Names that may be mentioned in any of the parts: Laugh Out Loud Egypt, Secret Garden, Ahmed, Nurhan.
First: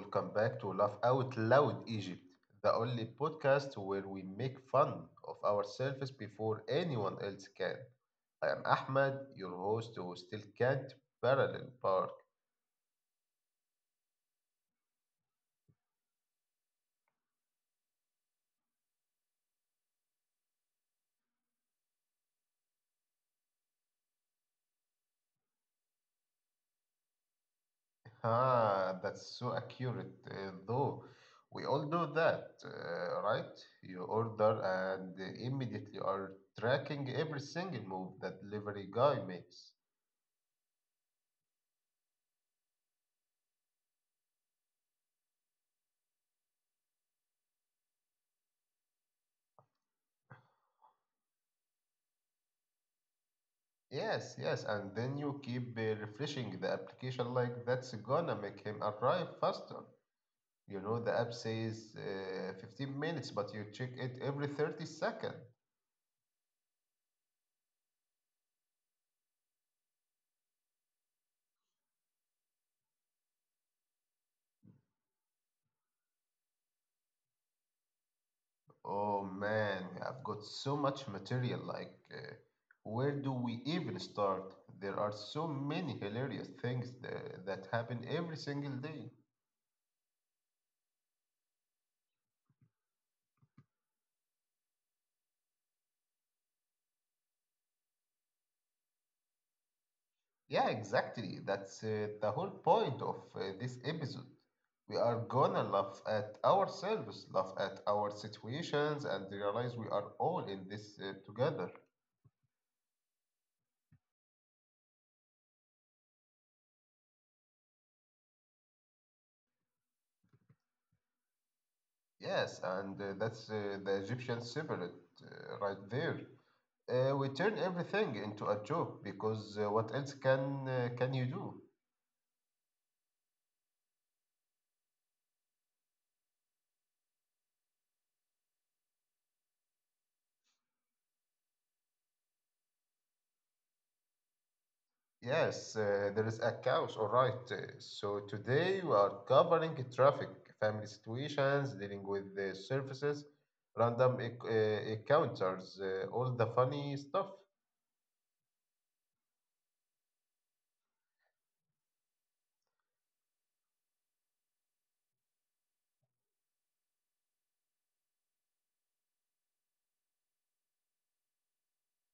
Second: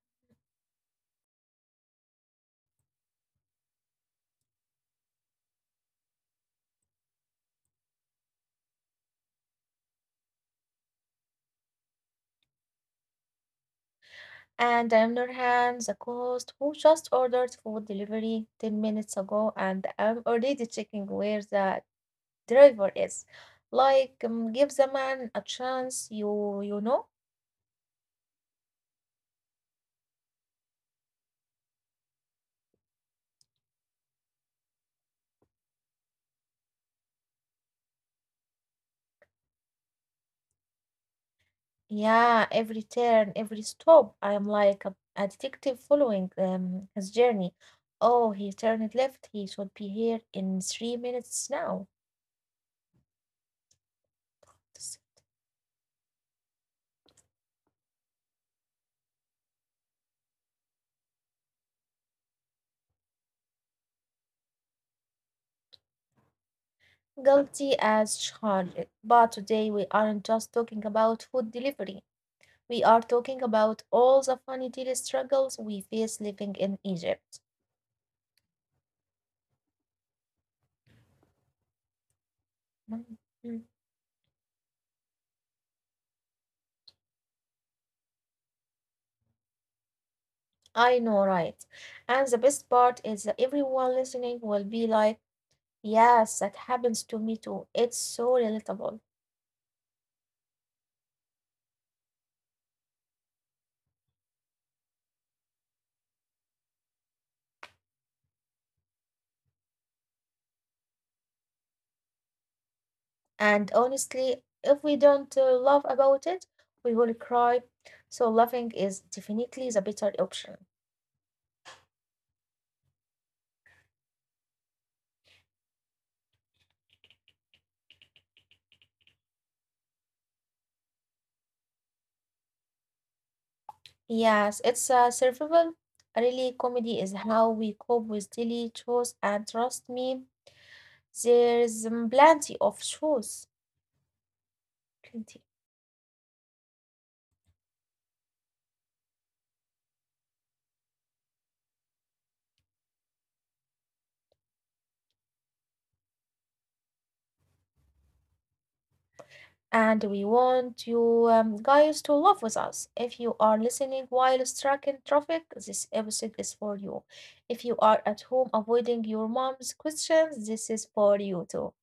Welcome back to Laugh Out Loud Egypt, the only podcast where we make fun of ourselves before anyone else can. I am Ahmed, your host who still can't parallel park. And on the other hand, the host who just ordered food delivery 10 minutes ago and I'm already checking where the driver is. Like, give the man a chance, you know? Ah, that's so accurate, though. We all know that, right? You order and immediately are tracking every single move that delivery guy makes. Yeah, every turn, every stop, I am like a detective following his journey. Oh, he turned left. He should be here in 3 minutes now. Yes, yes, and then you keep refreshing the application like that's gonna make him arrive faster. You know, the app says 15 minutes, but you check it every 30 seconds. Guilty as charged. But today we aren't just talking about food delivery. We are talking about all the funny daily struggles we face living in Egypt. Oh man, I've got so much material. Like, where Mm, do we mm. even start? There are so many hilarious things that happen every single day. I know, right? And the best part is that everyone listening will be like, yes, that happens to me too. It's so relatable. Yeah, exactly. That's the whole point of this episode. We are gonna laugh at ourselves, laugh at our situations, and realize we are all in this together. And honestly, if we don't laugh about it, we will cry. So laughing is definitely the better option. Yes, and that's the Egyptian spirit right there. We turn everything into a joke because what else can you do? Yes, it's survival. Really, comedy is how we cope with daily chores, and trust me, there's plenty of shows, plenty. Yes, there is a couch, all right. So today we are covering traffic, family situations, dealing with the surfaces, random encounters, all the funny stuff. And we want you guys to love with us. If you are listening while stuck in traffic, this episode is for you. If you are at home avoiding your mom's questions, this is for you too.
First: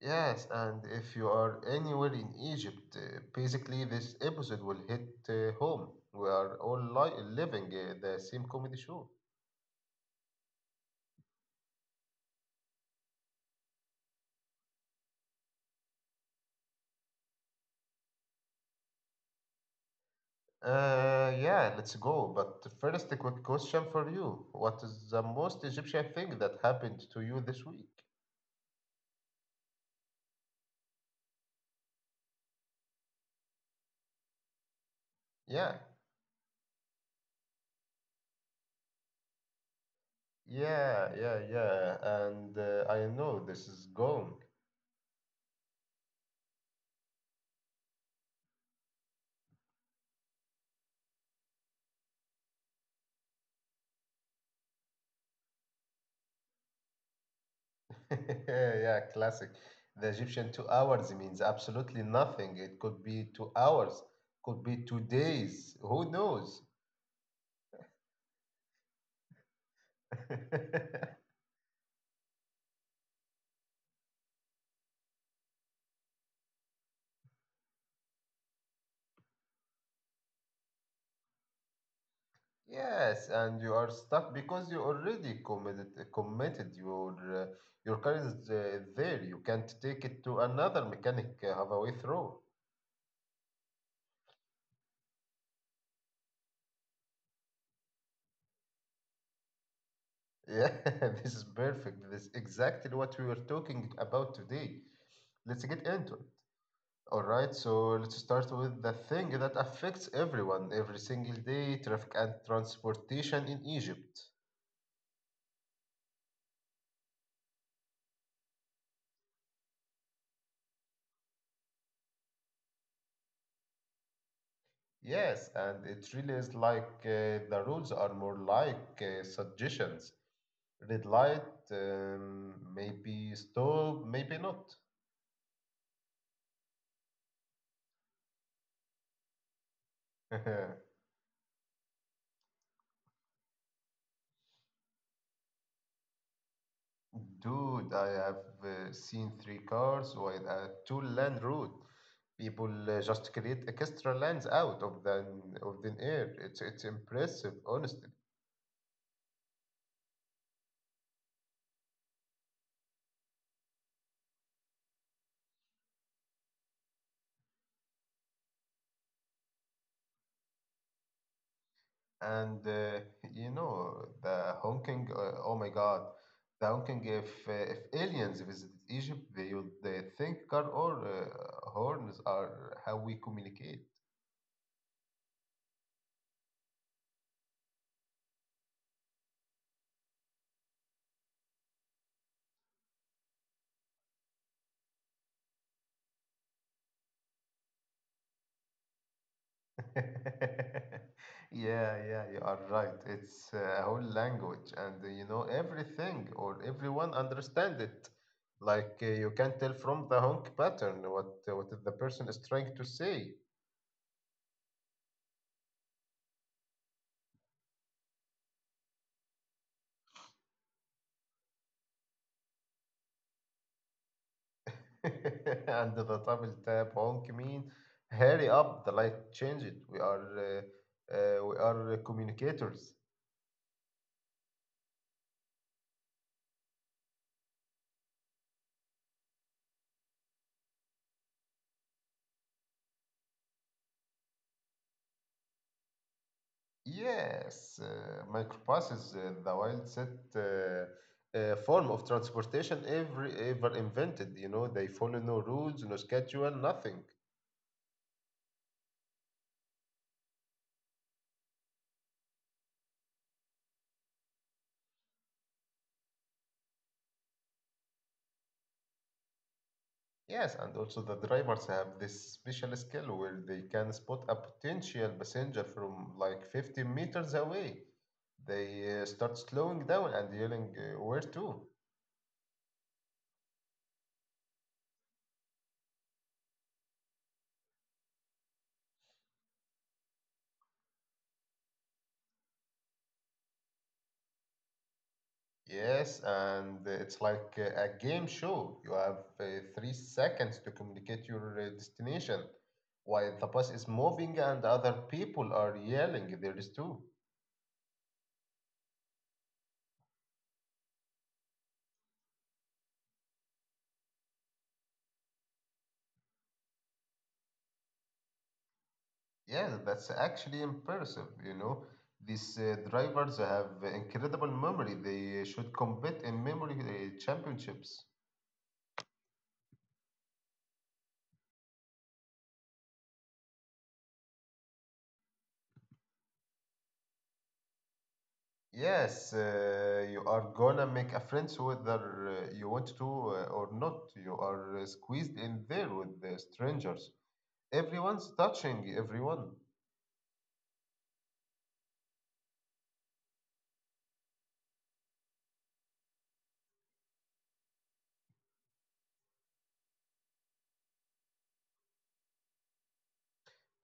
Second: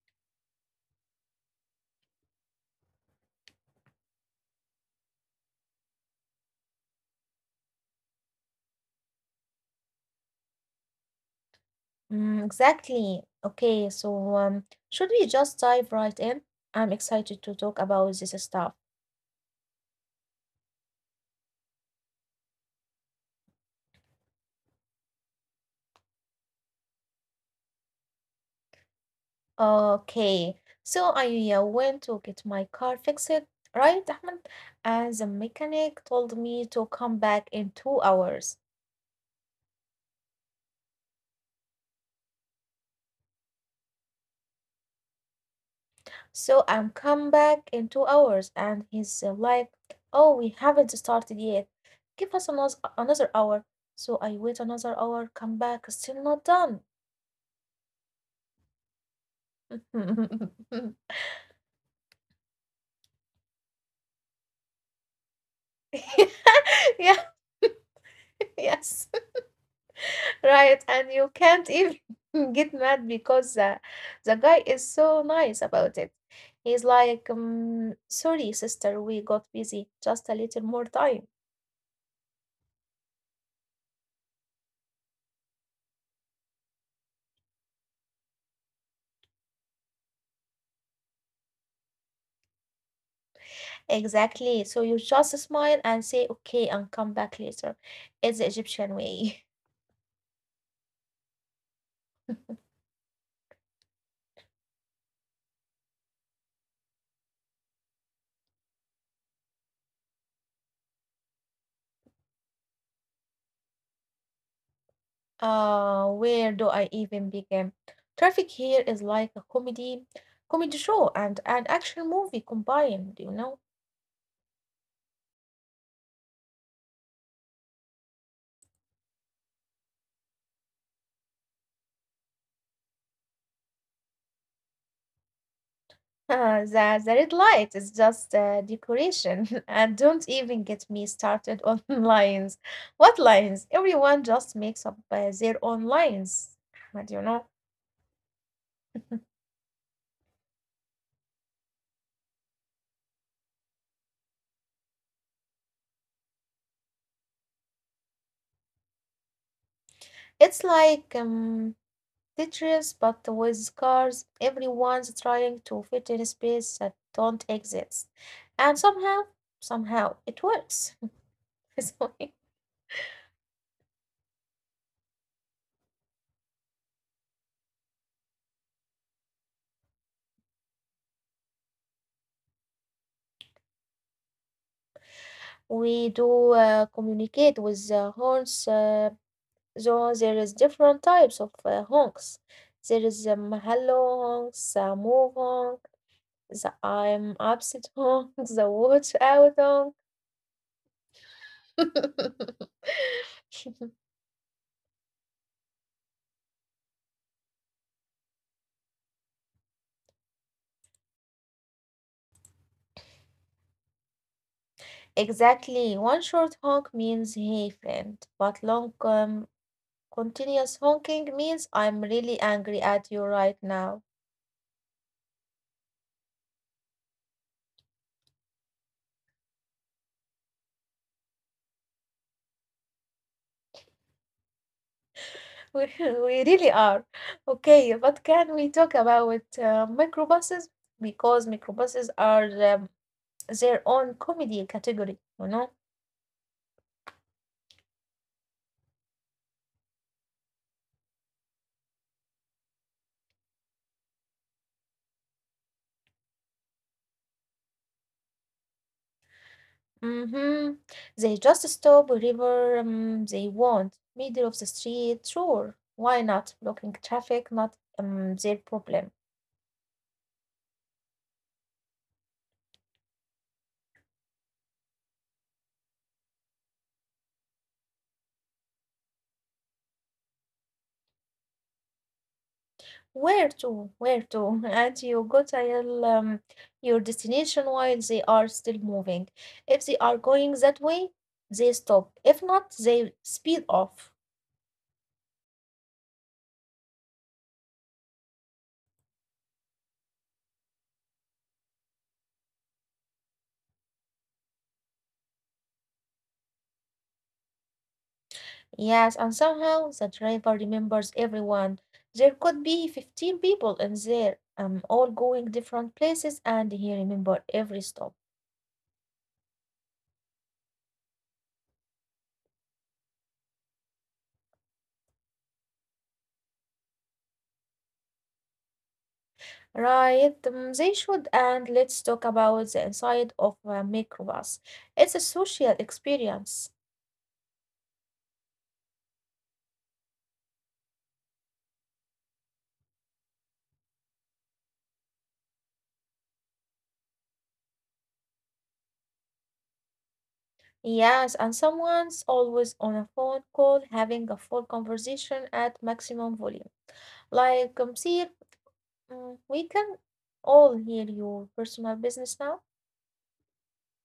Yes, and if you are anywhere in Egypt, basically this episode will hit home. We are all living the same comedy show. Mm, exactly. Okay, so should we just dive right in? I'm excited to talk about this stuff. Yeah, let's go. But first, a quick question for you. What is the most Egyptian thing that happened to you this week? Okay, so I went to get my car fixed, right, Ahmed? And the Yeah, mechanic told me to come back in 2 hours. yeah, yeah, yeah. And I know this is gong. So I'm come back in 2 hours, and he's like, "Oh, we haven't started yet. Give us another hour." So I wait another hour, come back, still not done. Yeah, classic. The Egyptian two hours means absolutely nothing. It could be 2 hours, could be 2 days. Who knows? Yeah, yes. Right, and you can't even get mad because the guy is so nice about it. He's like, sorry, sister, we got busy. Just a little more time. Yes, and you are stuck because you already committed your car is there. You can't take it to another mechanic halfway through. Exactly. So you just smile and say, okay, and come back later. It's the Egyptian way. Yeah, this is perfect. This is exactly what we were talking about today. Let's get into it. All right, so let's start with the thing that affects everyone every single day, traffic and transportation in Egypt. Where do I even begin? Traffic here is like a comedy show and an action movie combined, you know? Yes, and it really is like the rules are more like suggestions. Red light, maybe stop, maybe not. the red light is just decoration, and don't even get me started on lines. What lines? Everyone just makes up their own lines, Ahmed, you know? Dude, I have seen 3 cars with a 2-lane route. People just create extra lanes out of the of thin air. It's impressive, honestly. It's like Tetris, but with cars. Everyone's trying to fit in a space that don't exist, and somehow, it works. So And you know the honking. Oh my God, the honking! If aliens visited Egypt, they would they think car or horns are how we communicate. we do communicate with the horns. So there is different types of honks. There is hello honks, move honk, the I'm upset honk, the watch out honk. Yeah, yeah, you are right. It's a whole language, and you know everything or everyone understand it. Like you can tell from the honk pattern what the person is trying to say. Exactly. One short honk means hey friend, but long continuous honking means I'm really angry at you right now. And the double tap honk mean hurry up, the light change it. We are communicators. We really are. Okay, but can we talk about microbuses? Because microbuses are um, their own comedy category, you know? Yes, microbus is the wildest form of transportation ever invented. You know, they follow no rules, no schedule, nothing. Mm-hmm. They just stop wherever they want, middle of the street, sure. Why not? Blocking traffic, not their problem. Yes, and also the drivers have this special skill where they can spot a potential passenger from like 50 meters away. They start slowing down and yelling, where to? Where to? Where to? And you go tell your destination while they are still moving. If they are going that way, they stop. If not, they speed off. Yes, and it's like a game show. You have 3 seconds to communicate your destination while the bus is moving and other people are yelling. There is too. Yes, and somehow the driver remembers everyone. There could be 15 people in there, all going different places, and he remember every stop. Yeah, that's actually impressive. You know, these drivers have incredible memory. They should compete in memory championships. Right, they should. And let's talk about the inside of a microbus. It's a social experience. Yes, you are gonna make a friends whether you want to or not. You are squeezed in there with the strangers. Everyone's touching everyone. Yes, and someone's always on a phone call having a full conversation at maximum volume. Like, see, mm, we can all hear your personal business now.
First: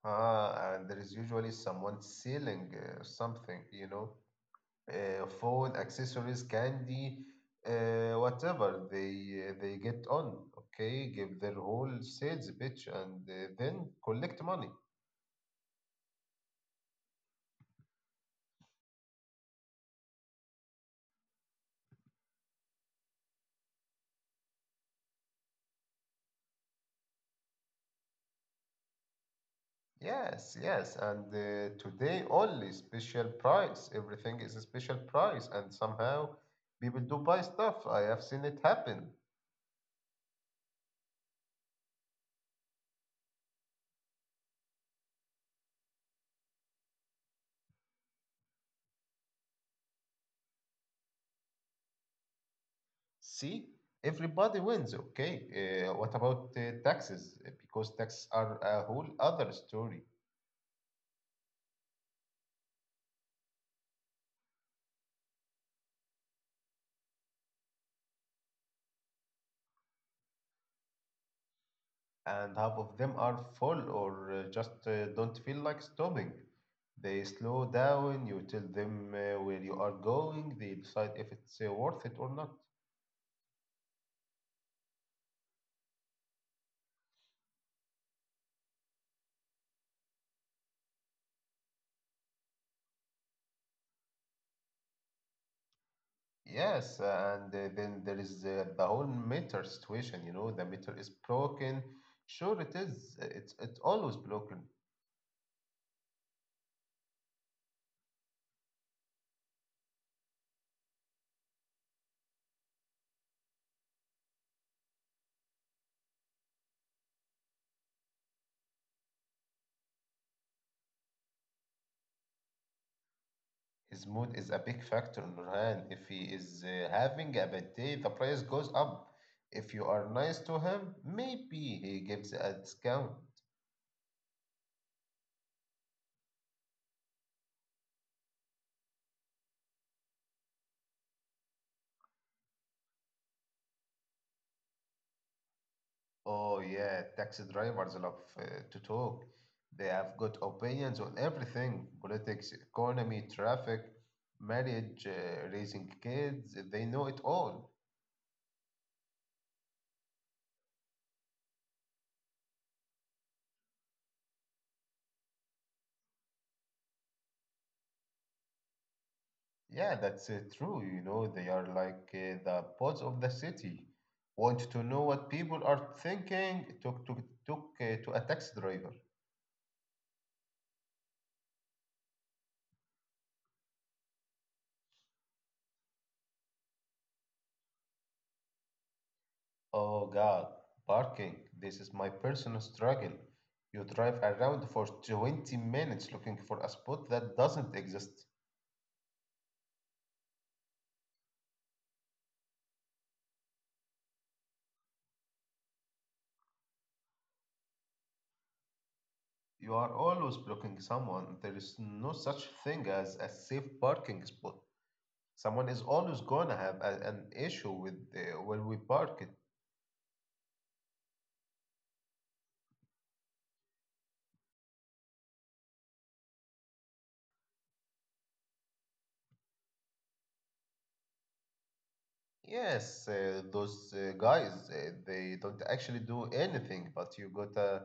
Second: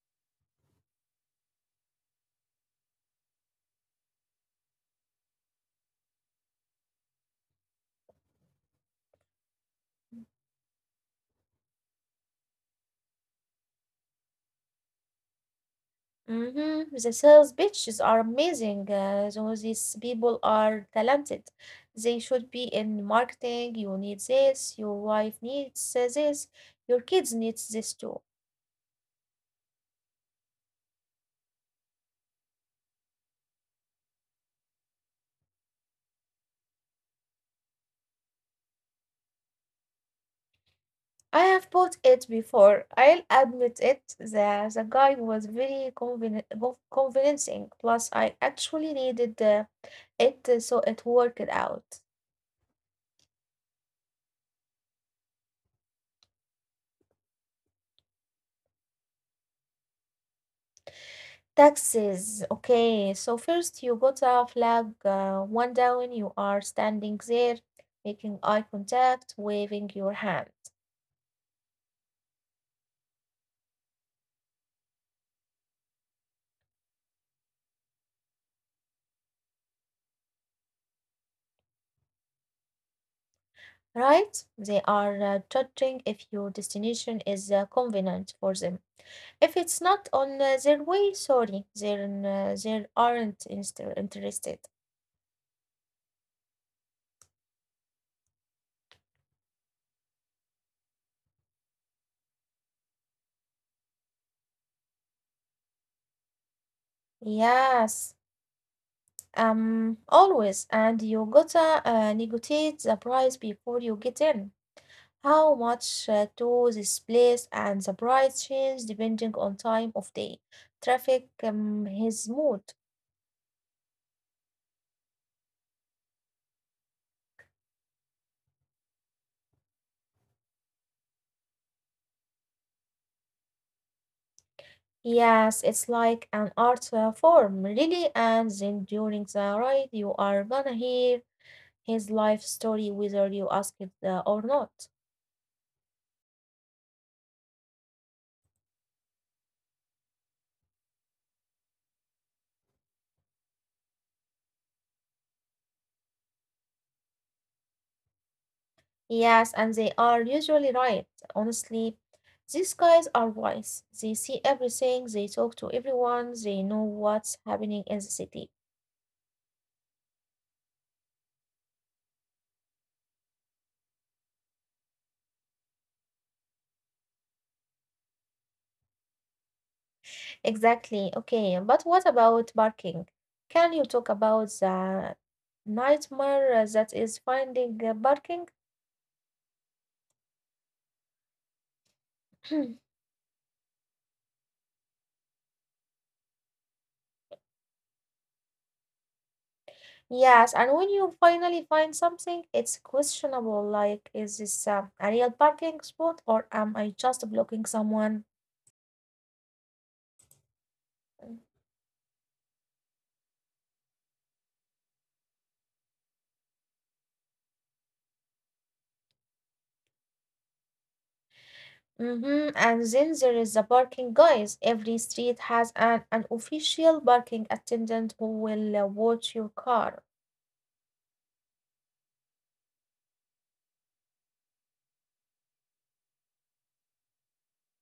Ah, and there is usually someone selling something, you know, phone accessories, candy, whatever they get on. Okay, give their whole sales pitch and then collect money. Mm-hmm. The sales pitches are amazing. So these people are talented. They should be in marketing. You need this. Your wife needs this. Your kids needs this too. Yes, yes, and today only special price. Everything is a special price, and somehow people do buy stuff. I have seen it happen. I have bought it before. I'll admit it. The guy was very convincing. Plus, I actually needed it, so it worked out. See, everybody wins. Okay. What about taxes? Because taxes are a whole other story, Taxes. Okay, so first you got a flag one down. You are standing there, making eye contact, waving your hand. and half of them are full or just don't feel like stopping. They slow down, you tell them where you are going, they decide if it's worth it or not. Right? They are judging if your destination is convenient for them. If it's not on their way, sorry, then they aren't interested. Yes, and then there is the whole meter situation, you know, the meter is broken. Sure, it is. It's always broken. Yes, always. And you gotta negotiate the price before you get in. How much to this place and the price change depending on time of day, traffic, his mood. His mood is a big factor, Nurhan. If he is having a bad day, the price goes up. If you are nice to him, maybe he gives a discount. Yes, it's like an art form, really. And then during the ride, you are gonna hear his life story whether you ask it or not. Oh, yeah, taxi drivers love to talk. They have good opinions on everything: politics, economy, traffic, marriage, raising kids. They know it all. Yes, and they are usually right. Honestly, these guys are wise. They see everything, they talk to everyone, they know what's happening in the city. Yeah, that's true. You know, they are like the pulse of the city. Want to know what people are thinking? Took to a taxi driver. Exactly. Okay, but what about parking? Can you talk about the nightmare that is finding parking? Oh God, parking. This is my personal struggle. You drive around for 20 minutes looking for a spot that doesn't exist. Yes, and when you finally find something, it's questionable like, is this a real parking spot or am I just blocking someone? You are always blocking someone. There is no such thing as a safe parking spot. Someone is always gonna have an issue with where we park it. Mm-hmm. And then there is the parking guys. Every street has an unofficial parking attendant who will watch your car. Yes, those guys, they don't actually do anything, but you gotta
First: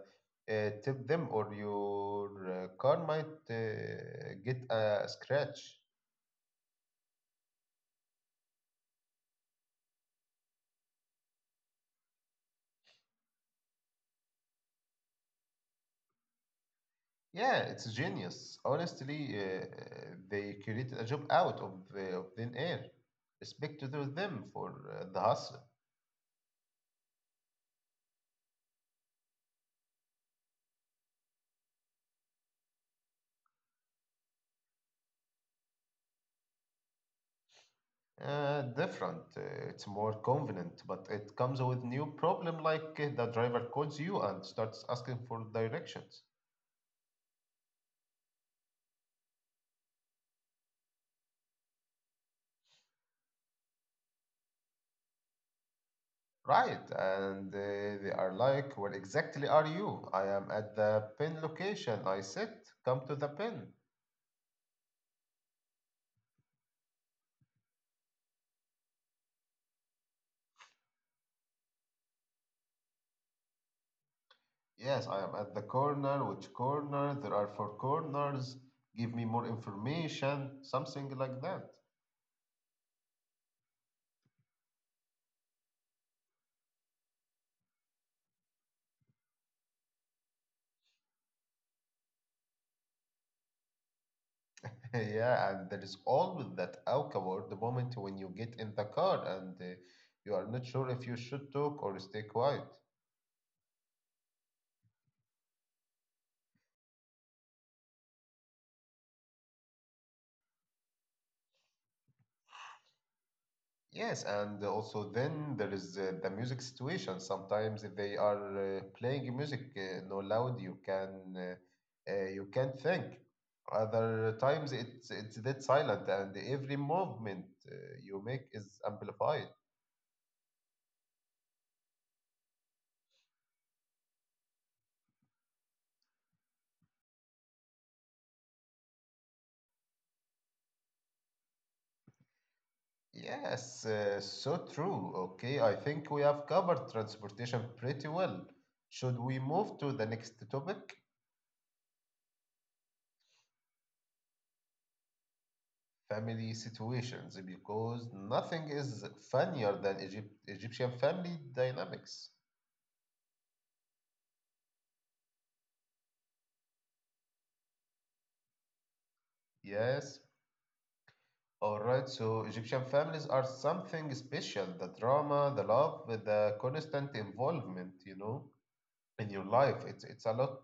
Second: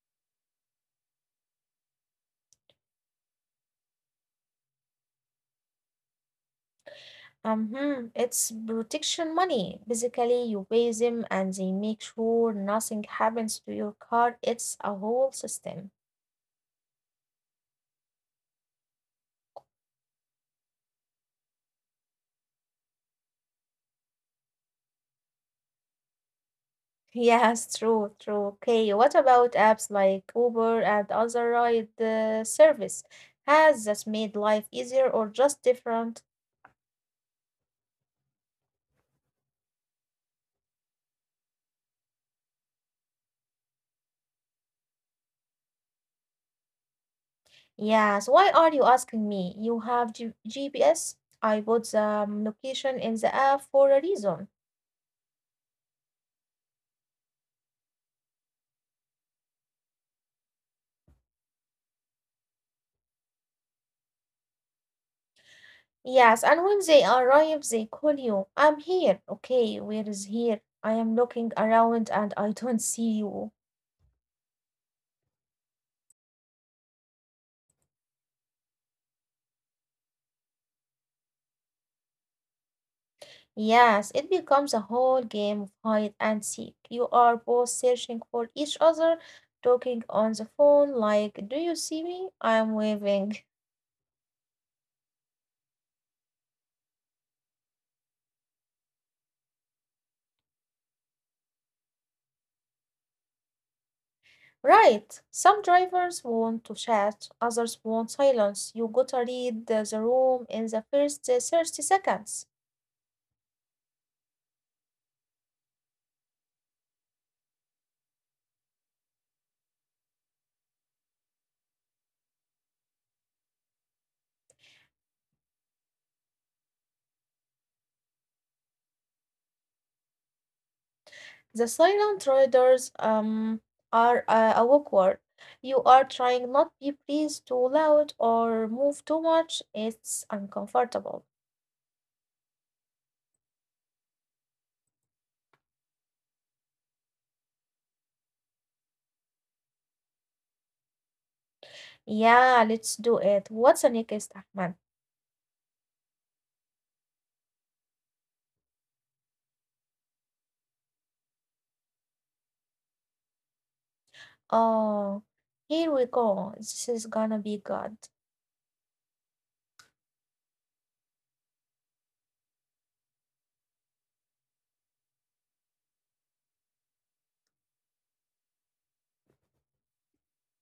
tip them or your car might get a scratch. Mm-hmm. It's protection money. Basically, you pay them and they make sure nothing happens to your car. It's a whole system. Yeah, it's genius. Honestly, they created a job out of thin air. Respect to them for the hustle. Yes, true, true. Okay, what about apps like Uber and other ride service? Has that made life easier or just different? Different, it's more convenient, but it comes with new problem like the driver calls you and starts asking for directions. Yes, why are you asking me? You have G GPS. I put the location in the app for a reason. Right, and they are like, where exactly are you? I am at the pin location. I said, come to the pin. Yes, and when they arrive, they call you. I'm here. Okay, where is here? I am looking around and I don't see you. Yes, I am at the corner. Which corner? There are 4 corners. Give me more information. Something like that. Yes, it becomes a whole game of hide and seek. You are both searching for each other, talking on the phone like, do you see me? I'm waving. Yeah, and there is always that awkward moment when you get in the car and you are not sure if you should talk or stay quiet. Right. Some drivers want to chat, others want silence. You gotta read the room in the first 30 seconds. Yes, and also then there is the music situation. Sometimes they are playing music no loud. You can you can't think. Other times it's dead silent, and every movement uh, you make is amplified. The silent riders are awkward. You are trying not be pleased too loud or move too much. It's uncomfortable. Yes, so true. Okay, I think we have covered transportation pretty well. Should we move to the next topic? Yeah, let's do it. What's the next, Ahmed? Family situations, because nothing is funnier than Egyptian family dynamics. Oh, here we go. This is gonna be good. Yes. All right. So Egyptian families are something special. The drama, the love, the constant involvement, you know, in your life. It's a lot.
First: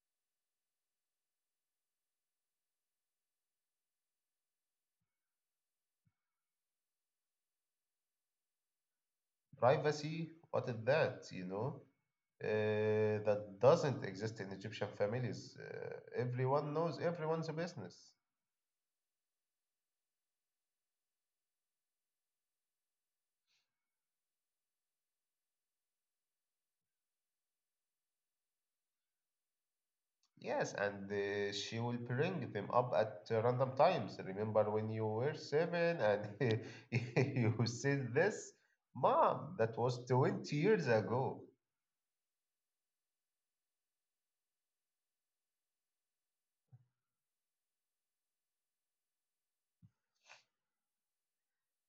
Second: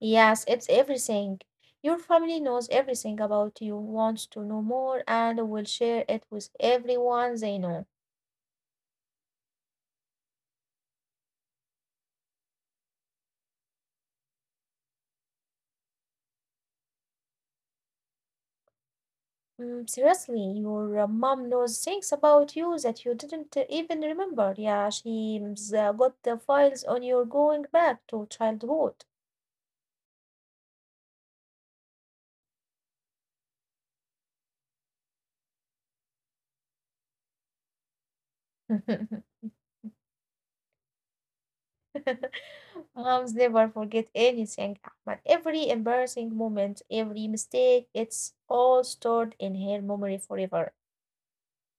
Yes, it's everything. Your family knows everything about you, wants to know more, and will share it with everyone they know. Privacy. What is that? You know, that doesn't exist in Egyptian families. Everyone knows everyone's business. Mm, seriously, your mom knows things about you that you didn't even remember. Yeah, she's got the files on your going back to childhood. Yes, and she will bring them up at random times. Remember when you were seven and you said this? Mom, that was 20 years ago. Moms never forget anything, Ahmad. Every embarrassing moment, every mistake, it's all stored in her memory forever.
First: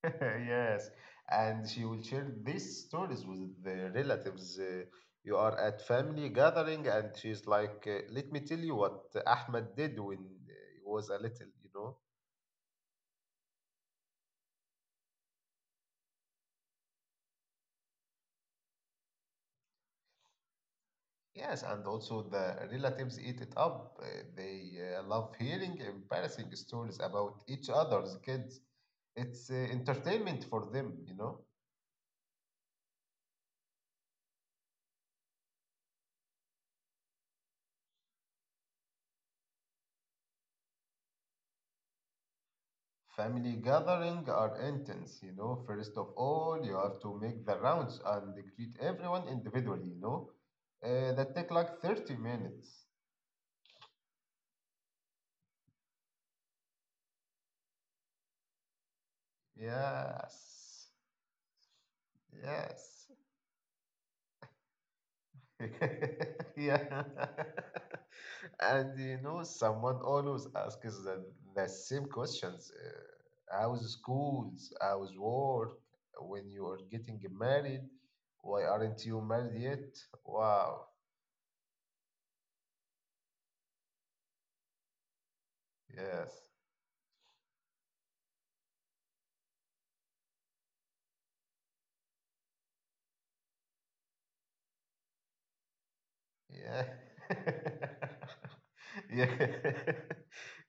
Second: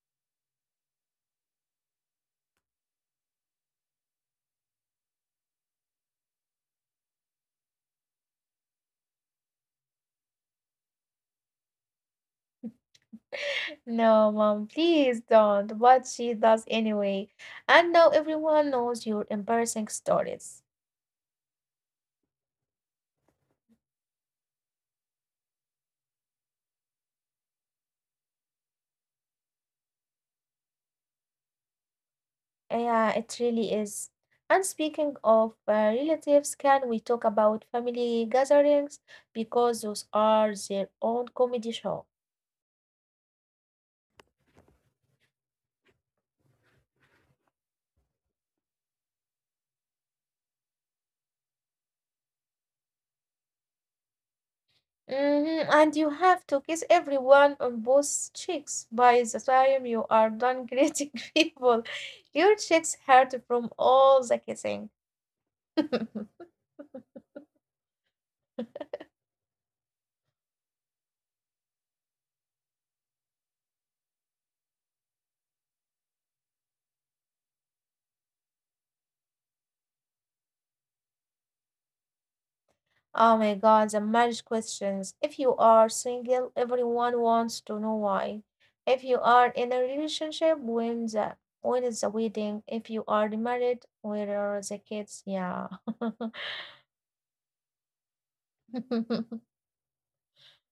Yes. And she will share these stories with the relatives. You are at family gathering, and she's like, let me tell you what Ahmed did when he was a little, you know. No, mom, please don't. What she does anyway. And now everyone knows your embarrassing stories. Yes, and also the relatives eat it up. They love hearing embarrassing stories about each other's kids. It's entertainment for them, you know. Yeah, it really is. And speaking of relatives, can we talk about family gatherings? Because those are their own comedy show. Family gathering are intense, you know. First of all, you have to make the rounds and greet everyone individually, you know. That take like 30 minutes. Mm-hmm. And you have to kiss everyone on both cheeks. By the time you are done Yes, greeting people, your cheeks yes. hurt from all the kissing. Yeah. And you know, someone always asks the same questions. How's schools? How's work? When you are getting married? Why aren't you married yet? Wow. Oh my God, the marriage questions. If you are single, Yes. everyone wants to know why. If you are in a relationship, when is the wedding? If you are married, where are the kids? Yeah. Yeah. Yeah.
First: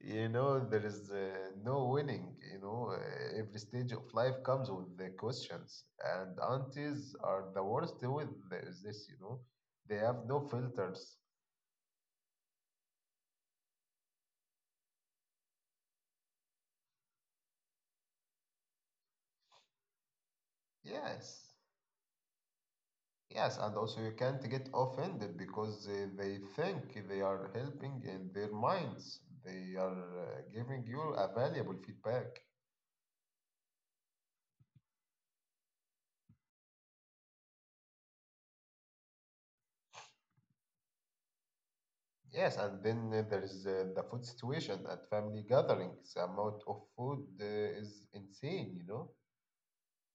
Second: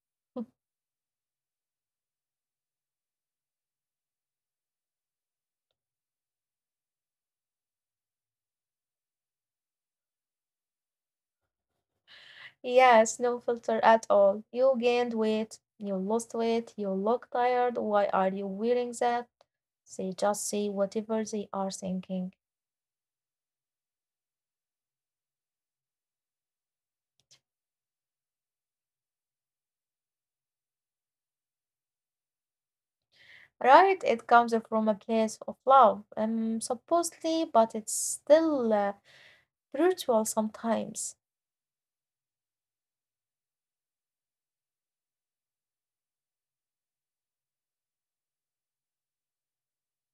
You know, there is no winning. You know, every stage of life comes with the questions, and aunties are the worst with this, you know. They have no filters. Yes, no filter at all. You gained weight, you lost weight, you look tired. Why are you wearing that? They just say whatever Yes. they are thinking. Yes, and also you can't get offended because they think they are helping in their minds. They are giving you a valuable feedback. Right? It comes from a place of love, supposedly, but it's still brutal sometimes. Yes, and then there is the food situation at family gatherings. The amount of food is insane, you know?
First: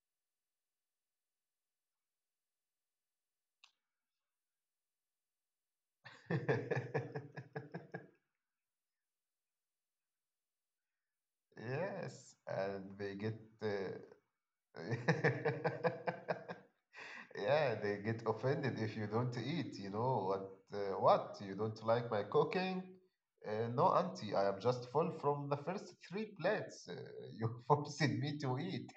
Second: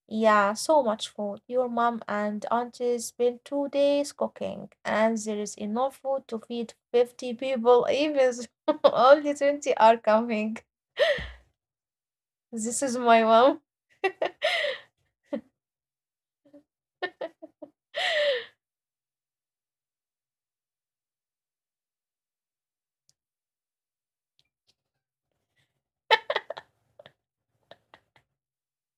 Yeah, so much food. Your mom and auntie spend 2 days cooking, and there is enough food to feed 50 people, even only 20 are coming. Yes, and This they is get my mom. uh, yeah, they get offended if you don't eat. You know what? What you don't like my cooking? No, auntie, I am just full from the first three plates. You forced me to eat.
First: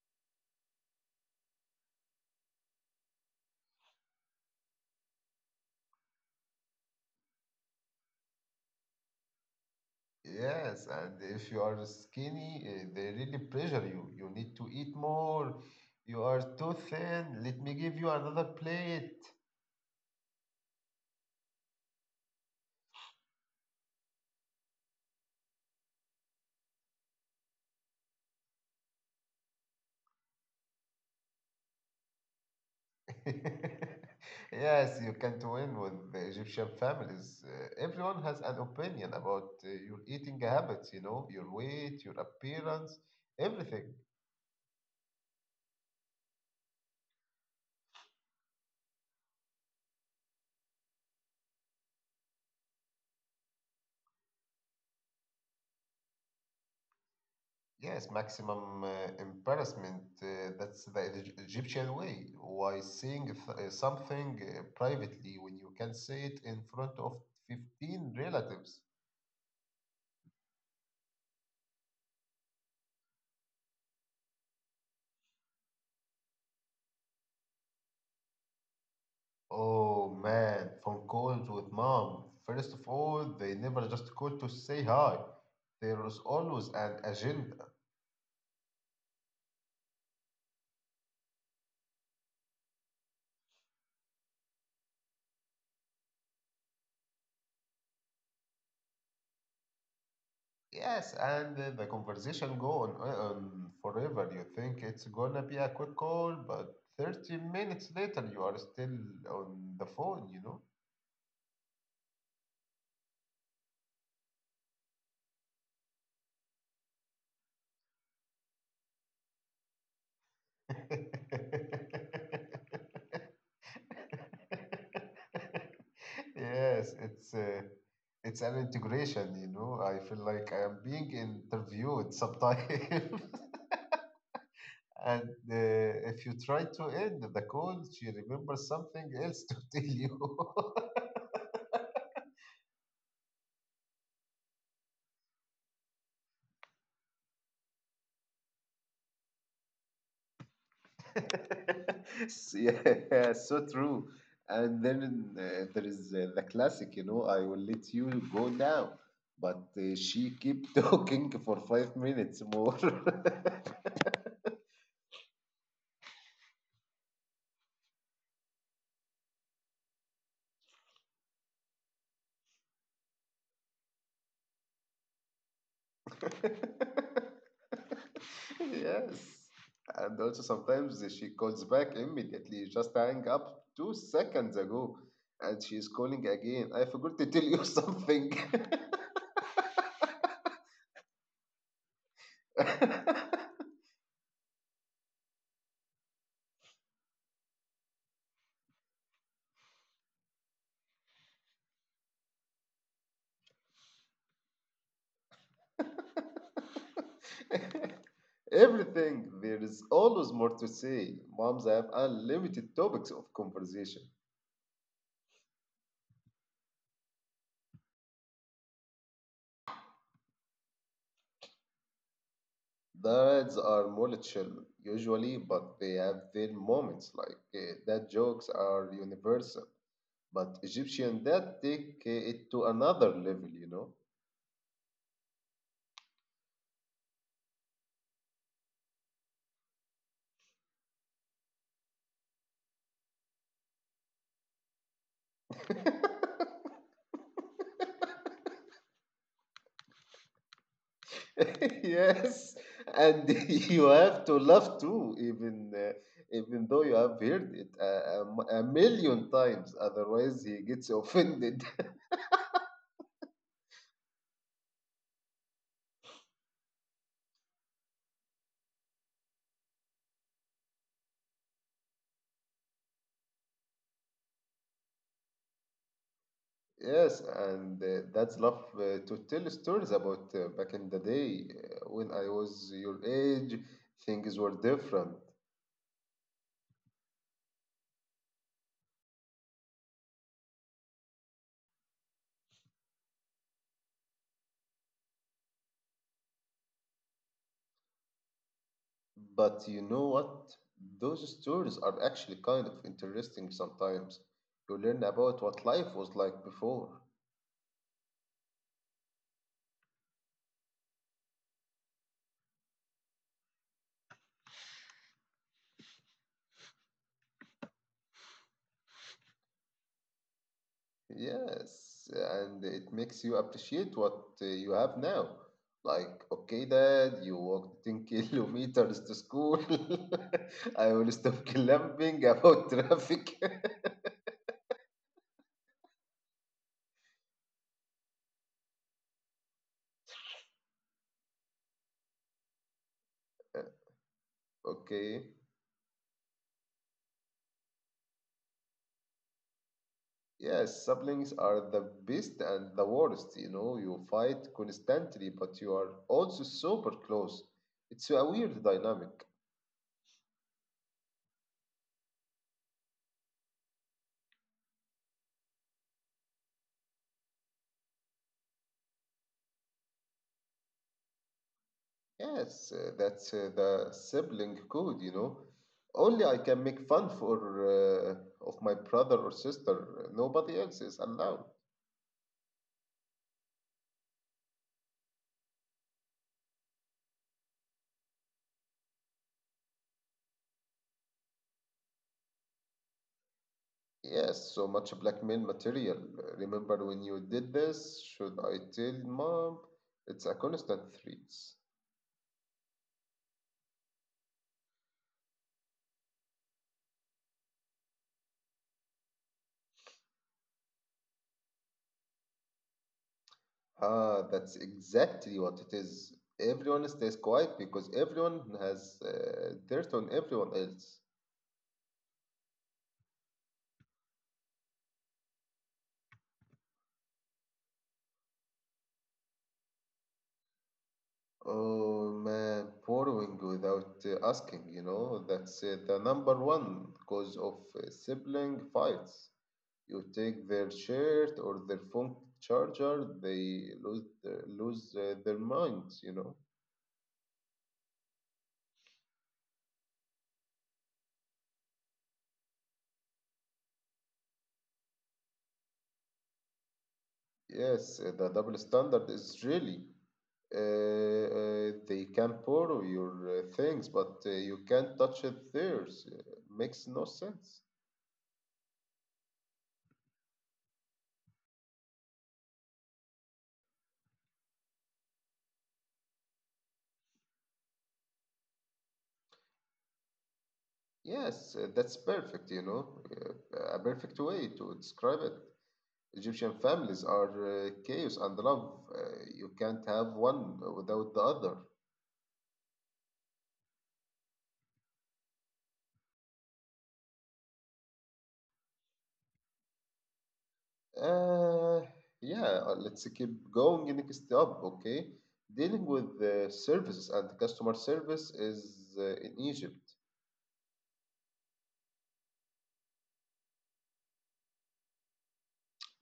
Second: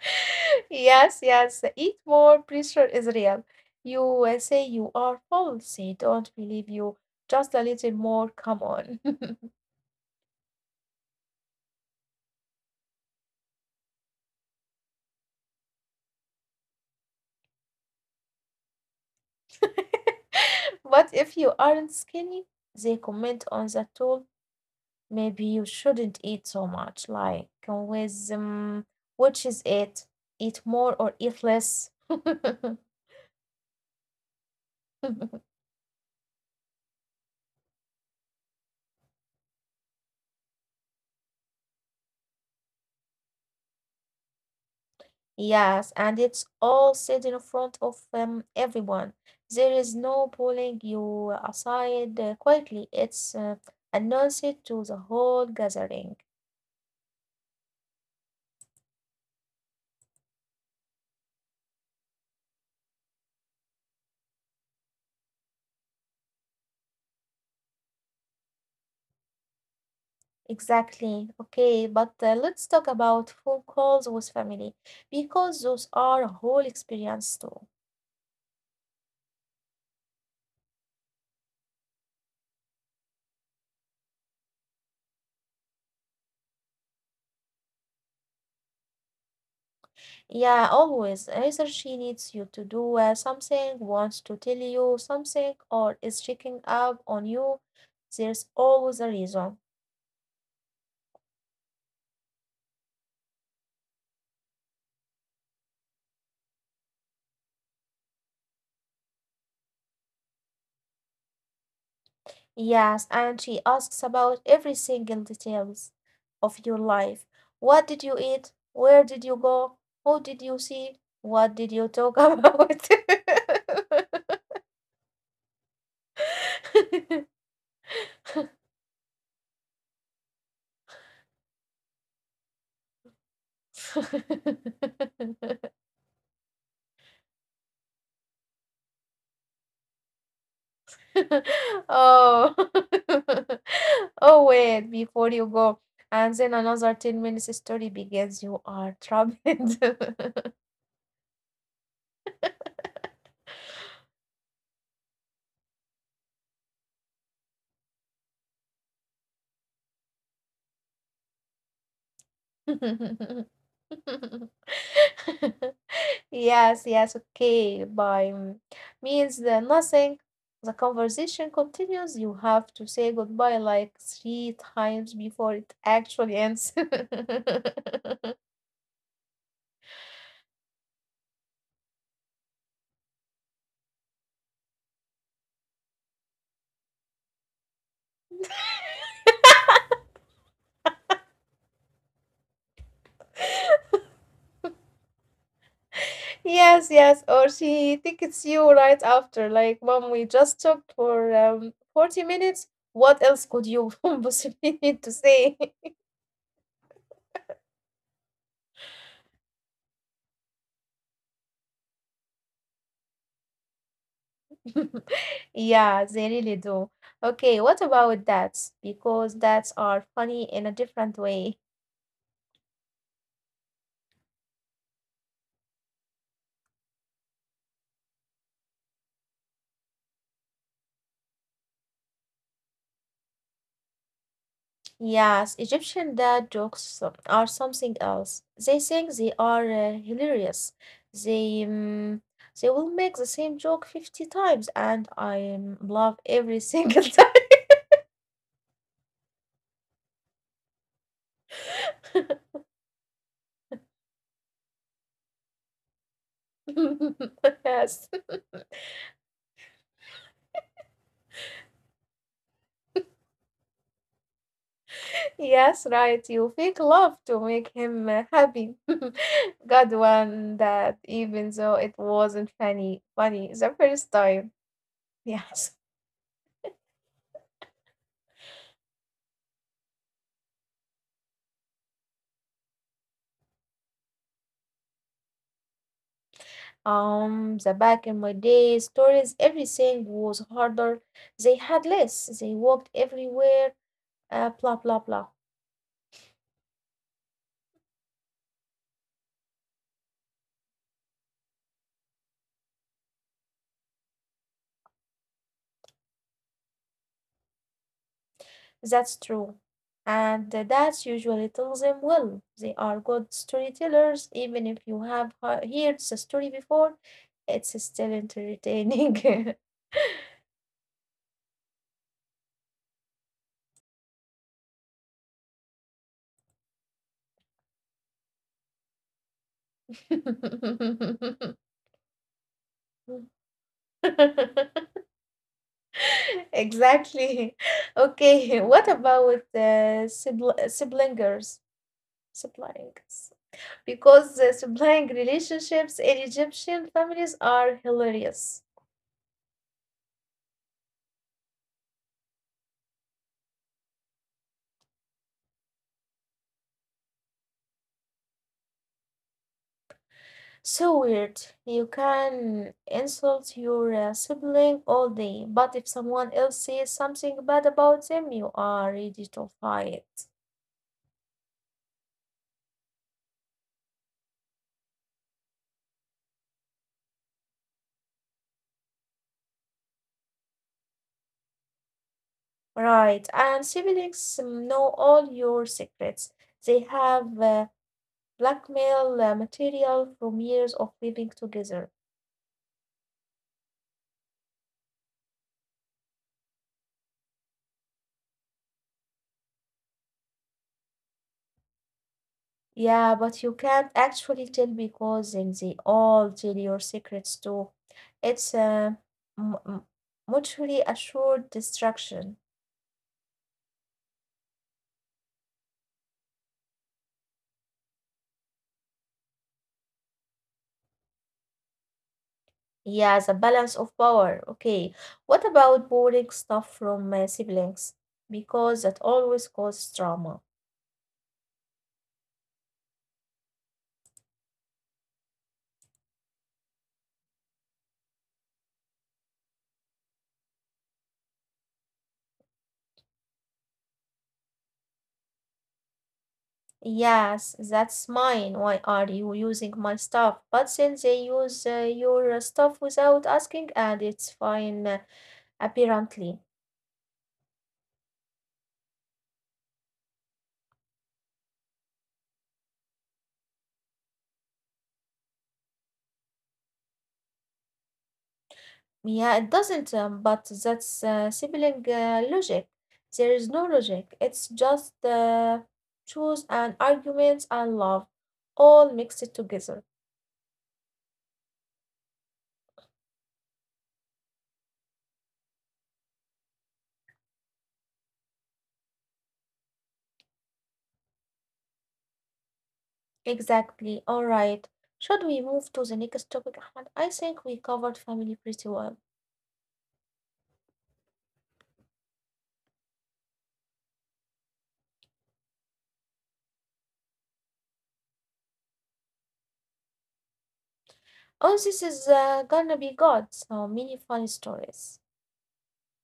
Yes, yes. Eat more. Pressure is real. You say you are full. They don't believe you. Just a little more. Come on. Yes, and if you are skinny, eh, they really pressure you. You need to eat more. You are too thin. Let me give you another plate. But if you aren't skinny, they comment on that too. Maybe you shouldn't eat so much, like with which is it? Eat more or eat less? Yes, you can't win with the Egyptian families. Everyone has an opinion about your eating habits, you know, your weight, your appearance, everything. Yes, and it's all said in front of everyone. There is no pulling you aside quietly. It's announced to the whole gathering. Yes, maximum embarrassment. That's the Egyptian way. Why saying something privately when you can say it in front of 15 relatives? Exactly. Okay, but let's talk about phone calls with family because those are a whole experience too. Oh man, phone calls with Mom. First of all, they never just call to say hi. There is always an agenda. Yeah, always. Either she needs you to do something, wants to tell you something, or is checking up on you. There's always a reason. Yes, and the conversation go on, on forever. You think it's gonna be a quick call, but 30 minutes later you are still on the phone, you know? Yes, and she asks about every single details of your life. What did you eat? Where did you go? Who did you see? What did you talk about? Yes, it's an integration. I feel like I am being interviewed sometimes. And if you try to end the call, she remembers something else to tell you. Oh. Oh, wait, before you go. And then another 10 minutes story begins. You are troubled. Yeah, so true. And then there is the classic, I will let you go now. But she keep talking for 5 minutes more. Yes, yes, okay. By mm, means the nothing. The conversation continues. You have to say goodbye like 3 times before it actually ends. Yes. And also sometimes she calls back immediately, just hang up 2 seconds ago. And she's calling again. I forgot to tell you something. Yes, yes, or she tickets you right after, like, Mom, we just talked for 40 minutes. What else could you possibly need to say? Everything, there is always more to say. Moms have unlimited topics of conversation. Yeah, they really do. Okay, what about dads? Because dads are funny in a different way. Dads are more chill, usually, but they have their moments like that jokes are universal. But Egyptian dad take it to another level, you know? Yes, Egyptian dad jokes are something else. They think they are hilarious. They um, they will make the same joke 50 times, and I love every single time. Yes, and you have to laugh too, even though you have heard it yes, a million times. Otherwise, he gets offended. yes, right. You fake love to make him happy. God one that even though it wasn't funny, funny the first time. Yes. Yes, and that's love to tell stories about back in the day when I was your age, things were different. The back in my day stories, everything was harder. They had less. They walked everywhere. Blah blah blah. But you know what? Those stories are actually kind of interesting sometimes. You learn about what life was like before. That's true. And that usually tells them well. They are good storytellers, even if you have heard the story before, it's still entertaining. Yes, and it makes you appreciate what you have now. Like, okay, Dad, you walked 10 kilometers to school. I will stop clamping about traffic. Exactly. Okay, what about siblingers? Siblings. Because the sibling Okay. relationships in Egyptian families are hilarious. Yes, siblings are the best and the worst. You know, you fight constantly, but you are also super close. It's a weird dynamic. So weird. You can insult your sibling all day, but if someone else says something bad about them, you are ready to fight. Yes, that's the sibling code. Only I can make fun for uh, of my brother or sister. Nobody else is allowed. Right, and siblings know all your secrets. They have blackmail material from years of living together. Yes, so much blackmail material. Remember when you did this? Should I tell Mom? It's a constant threat. Yeah, but you can't actually tell because then they all tell your secrets too. It's a m- m- mutually assured destruction. Ah, that's exactly what it is. Everyone stays quiet because everyone has dirt on everyone else. Yeah, the balance of power. Okay. What about boring stuff from siblings? Because that always causes trauma. Oh man, borrowing without asking, that's the number one cause of sibling fights. You take their shirt or their phone charger, they lose their minds. Yes, that's mine. Why are you using my stuff? But since they use your stuff without asking, and it's fine, apparently. Yes, the double standard is really they can borrow your things, but you can't touch it theirs. Makes no sense. Yeah, it doesn't, but that's sibling logic. There is no logic. It's just choose and arguments and love all mixed together. Yes, that's perfect, a perfect way to describe it. Egyptian families are chaos and love. You can't have one without the other. Exactly. All right. Should we move to the next topic, Ahmed? I think we covered family pretty well. Uh, yeah, let's keep going next up, okay? Dealing with services and customer service is in Egypt. Oh, this is gonna be good. So many funny stories.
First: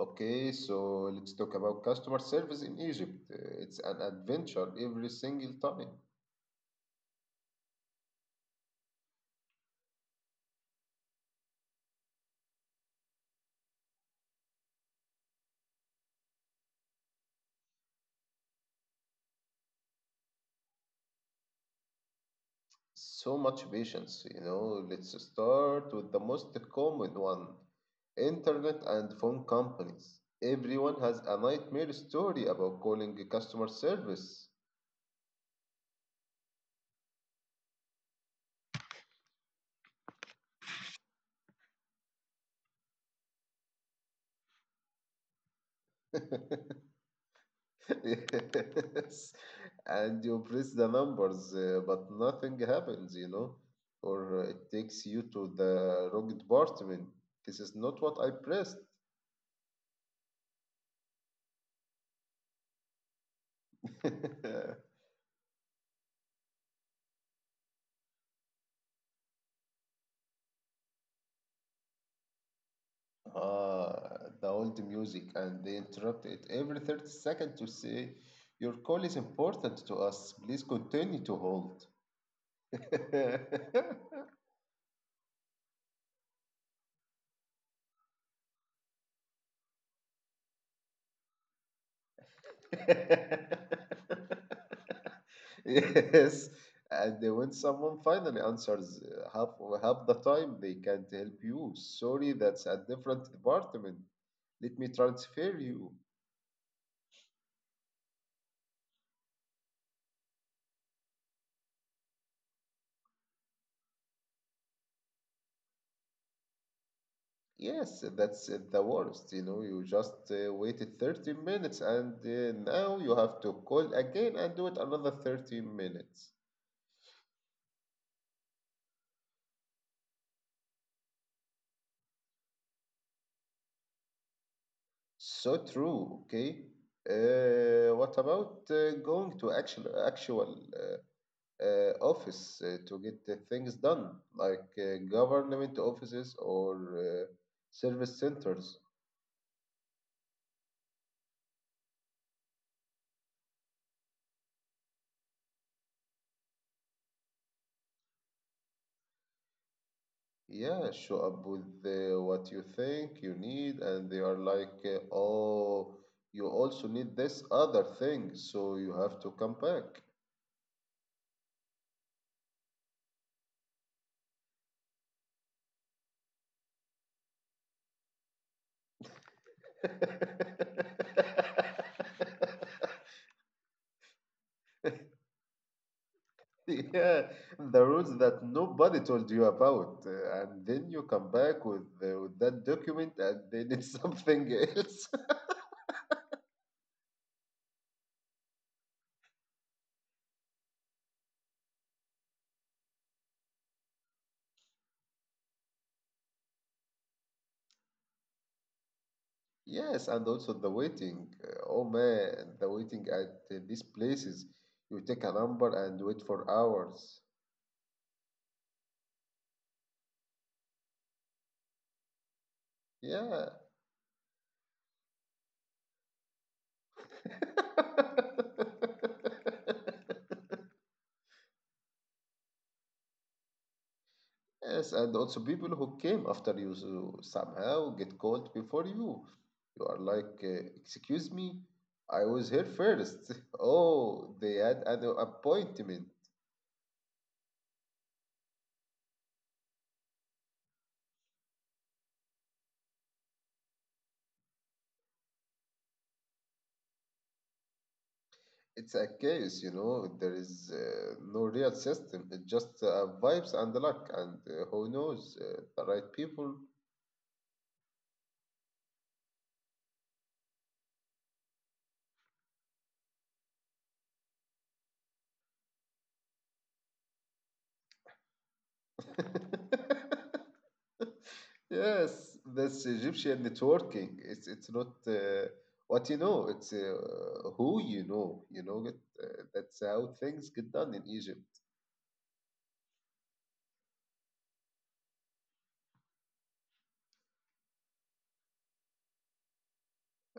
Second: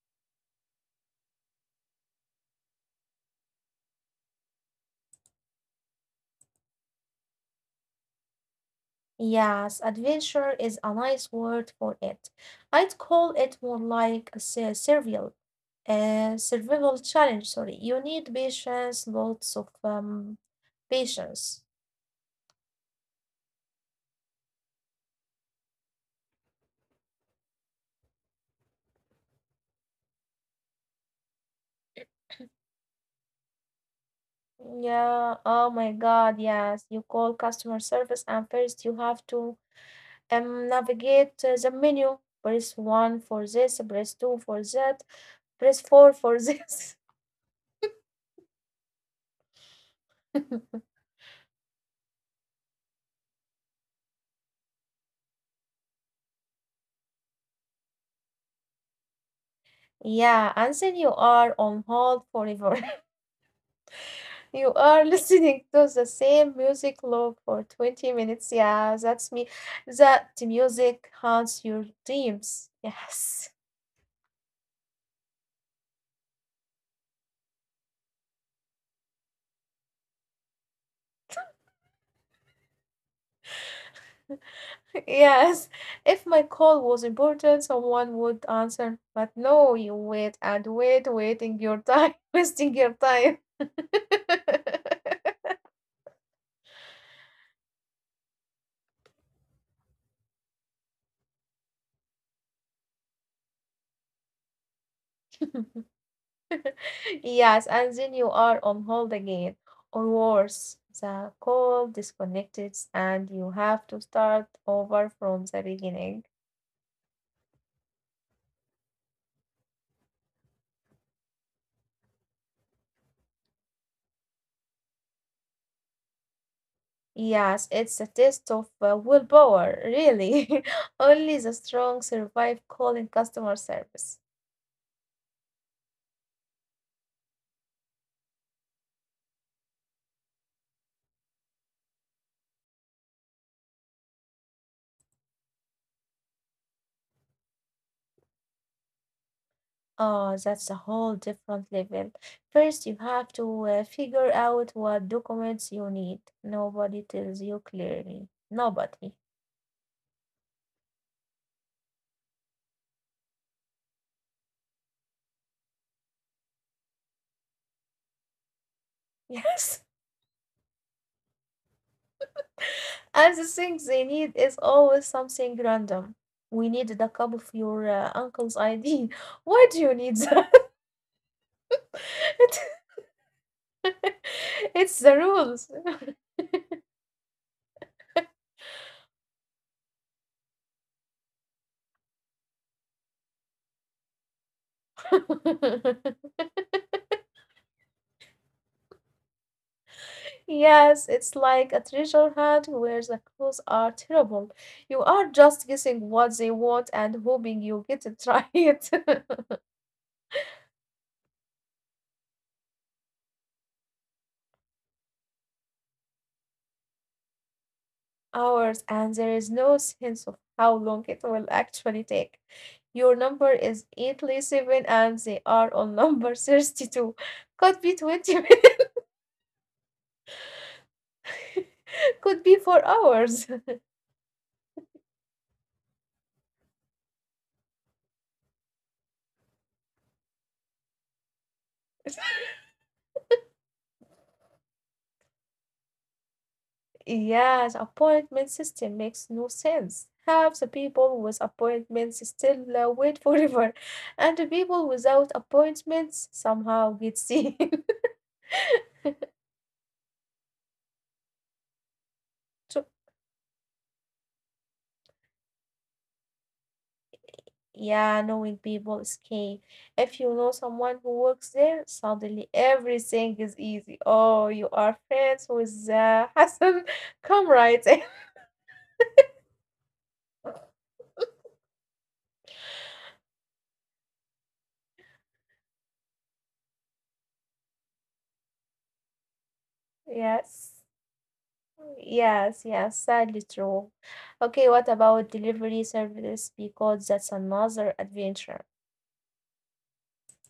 Okay, so let's talk about customer service in Egypt. It's an adventure every single time. Yes, adventure is a nice word for it. I'd call it more like a survival, survival challenge. Sorry, you need patience, lots of patience. So much patience. Let's start with the most common one, internet and phone companies. Everyone has a nightmare story about calling customer service. Yeah. Oh my God. Yes, you call customer service, and first you have to navigate the menu. Press one for this, press two for that, press four for this. Yes. And you press the numbers, but nothing happens, or it takes you to the wrong department. This is not what I pressed. yeah, and then you are on hold forever. you Ah, are listening to the same music loop for 20 minutes. Yeah, that's me. That music haunts your dreams. Yes. the old music, and they interrupt it every 30 seconds to say, "Your call is important to us. Please continue to hold." Yes, if my call was important, someone would answer. But no, you wait and wait, waiting your time, wasting your time. Yes, and when someone finally answers, half the time they can't help you. Sorry, that's a different department. Let me transfer you. yes, and then you are on hold again, or worse, the call disconnected and you have to start over from the beginning. Yes, that's the worst. You know, you just waited 30 minutes and now you have to call again and do it another 30 minutes. Yes, it's a test of willpower, really. Only the strong survive calling customer service. So true, okay? What about going to actual office to get the things done, like government offices or uh, service centers? Oh, that's a whole different level. First, you have to figure out what documents you need. Nobody tells you clearly. Nobody. Yeah, show up with what you think you need, and they are like, oh, you also need this other thing, so you have to come Yes. back. And the thing they need is always something random. We need the cup of your uncle's ID. Why do you need that? It- it's the rules. Yeah, the rules that nobody told you about, and then you come back with that document, and then it's something else. yes, it's like a treasure hunt where the clues are terrible. You are just guessing what they want and hoping you get it right. Yes, and also the waiting. Oh man, the waiting at these places. You take a number and wait for hours. hours and there is no sense of how long it will actually take. Your number Yeah. is 837 and they are on number 32. Could be 20 minutes, could be 4 hours. Yes, and also people who came after you so somehow get called before you. You are like, excuse me, I was here first. Oh, they had an appointment. Yes, appointment system makes no sense. Half the people with appointments still wait forever, and the people without appointments somehow get seen. It's a case, there is no real system. It's just vibes and luck, and who knows, the right people. Yeah, knowing people is key. If you know someone who works there, suddenly everything is easy. Oh, you are friends with Hassan. Come right in. Yes, that's Egyptian networking. It's not what you know. It's who you know. You know it. That's how things get Yes. done in Egypt. Yes, yes, sadly true. Okay, what about delivery service? Because that's another adventure.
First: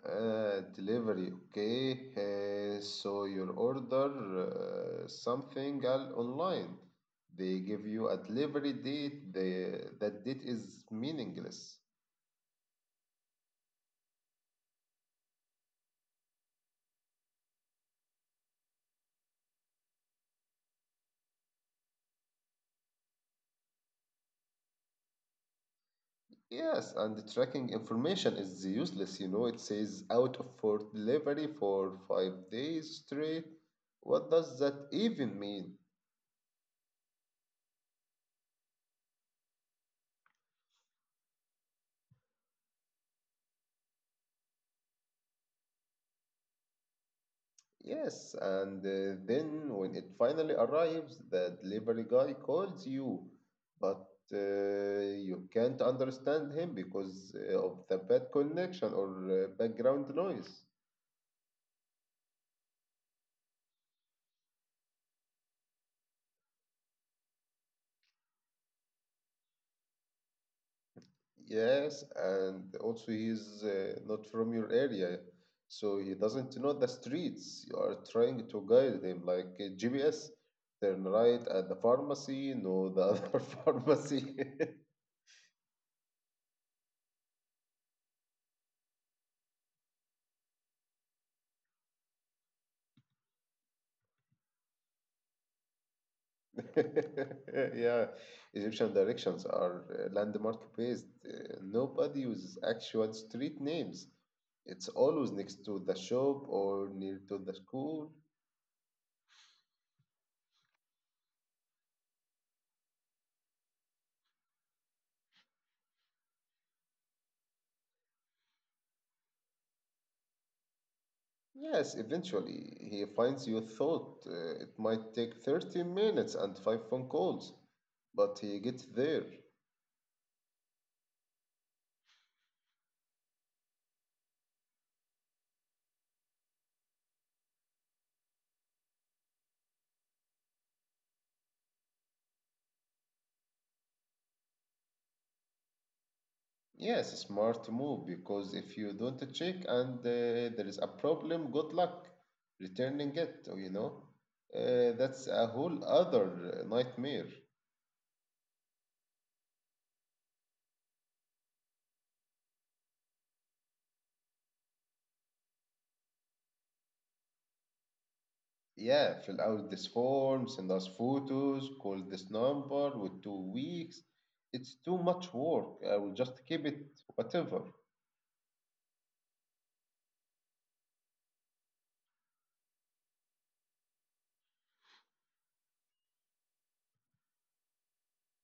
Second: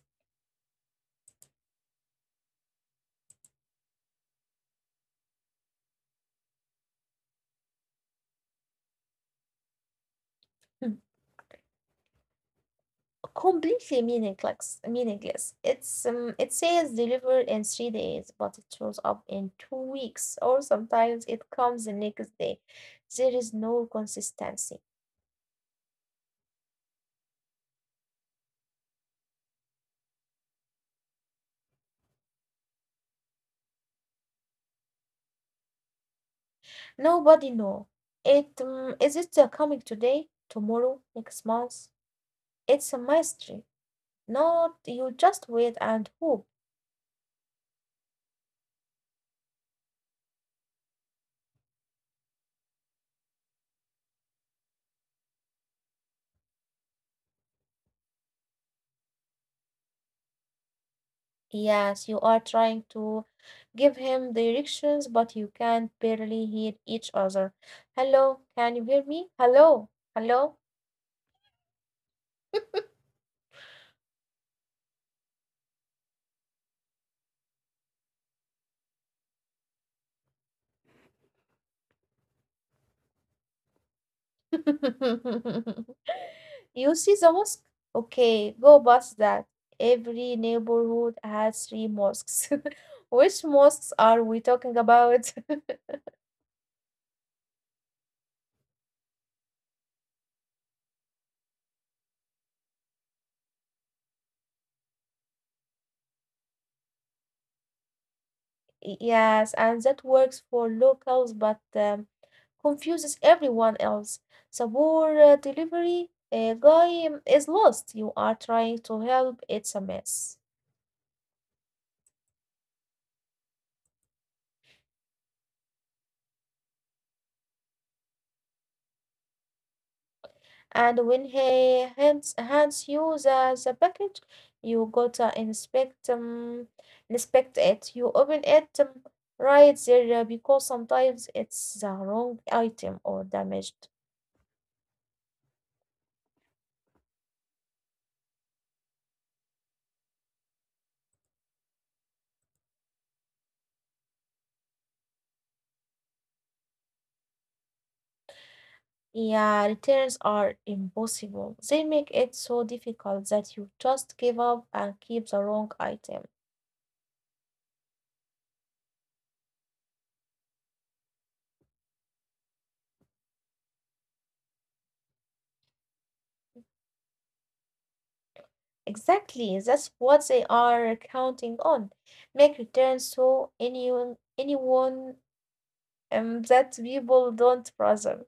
Delivery, okay. So you order something online. They give you a delivery date. That date is meaningless. completely meaningless it's it says delivered in 3 days but it shows up in 2 weeks, or sometimes it comes the next day. There is no consistency. Yes, and the tracking information is useless. You know, it says out for delivery for 5 days straight. What does that even mean? Nobody know it is it coming today, tomorrow, next month? It's a mystery. Not, you just wait and hope. Yes, and then when it finally arrives, the delivery guy calls you, but you can't understand him because of the bad connection or background noise. Yes, you are trying to give him directions but you can barely hear each other. Hello, can you hear me? Hello, hello. Yes, and also he's not from your area, so he doesn't know the streets. You are trying to guide him like a GPS. Turn right at the pharmacy, no, the other pharmacy. You see the mosque? Okay, go past that. Every neighborhood has three mosques. Which mosques are we talking about? Yeah, Egyptian directions are landmark based. Nobody uses actual street names. It's always next to the shop or near to the school. Yes, and that works for locals but confuses everyone else. The poor delivery guy is lost. You are trying to help, it's a mess. Yes, eventually he finds you thought it might take 30 minutes and 5 phone calls, but he gets there. And when he hands you the package, you go to inspect it. You open it right there because sometimes it's the wrong item or damaged. Yes, smart move because if you don't check and there is a problem, good luck returning it, oh. That's a whole other nightmare. Yeah, returns are impossible. They make it so difficult that you just give up and keep the wrong item. Yeah, fill out this form, send us photos, call this number with 2 weeks. It's too much work. I will just keep it, whatever. Exactly, that's what they are counting on. Make returns so anyone anyone that people don't trust them.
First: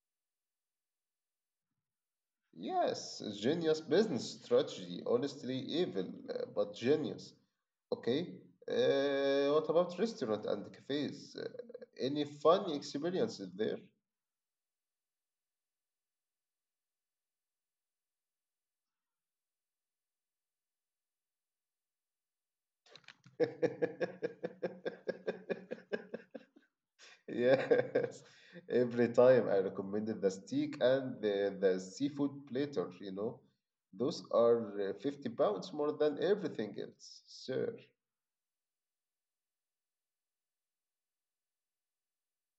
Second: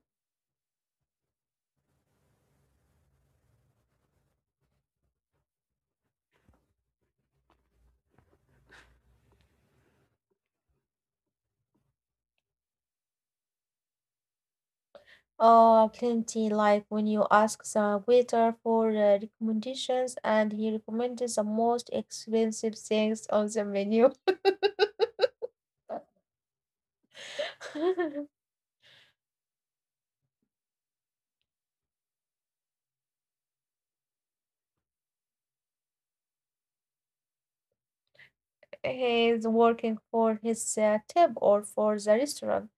Yes, genius business strategy. Honestly, evil, but genius. Okay. What about restaurant and cafes? Any fun experiences there? Oh, plenty. Like when you ask the waiter for recommendations and he recommended the most expensive things on the menu. Yes. Every time I recommended the steak and the seafood platter, those are 50 pounds more than everything else, sir. He's working for his tip or for the restaurant.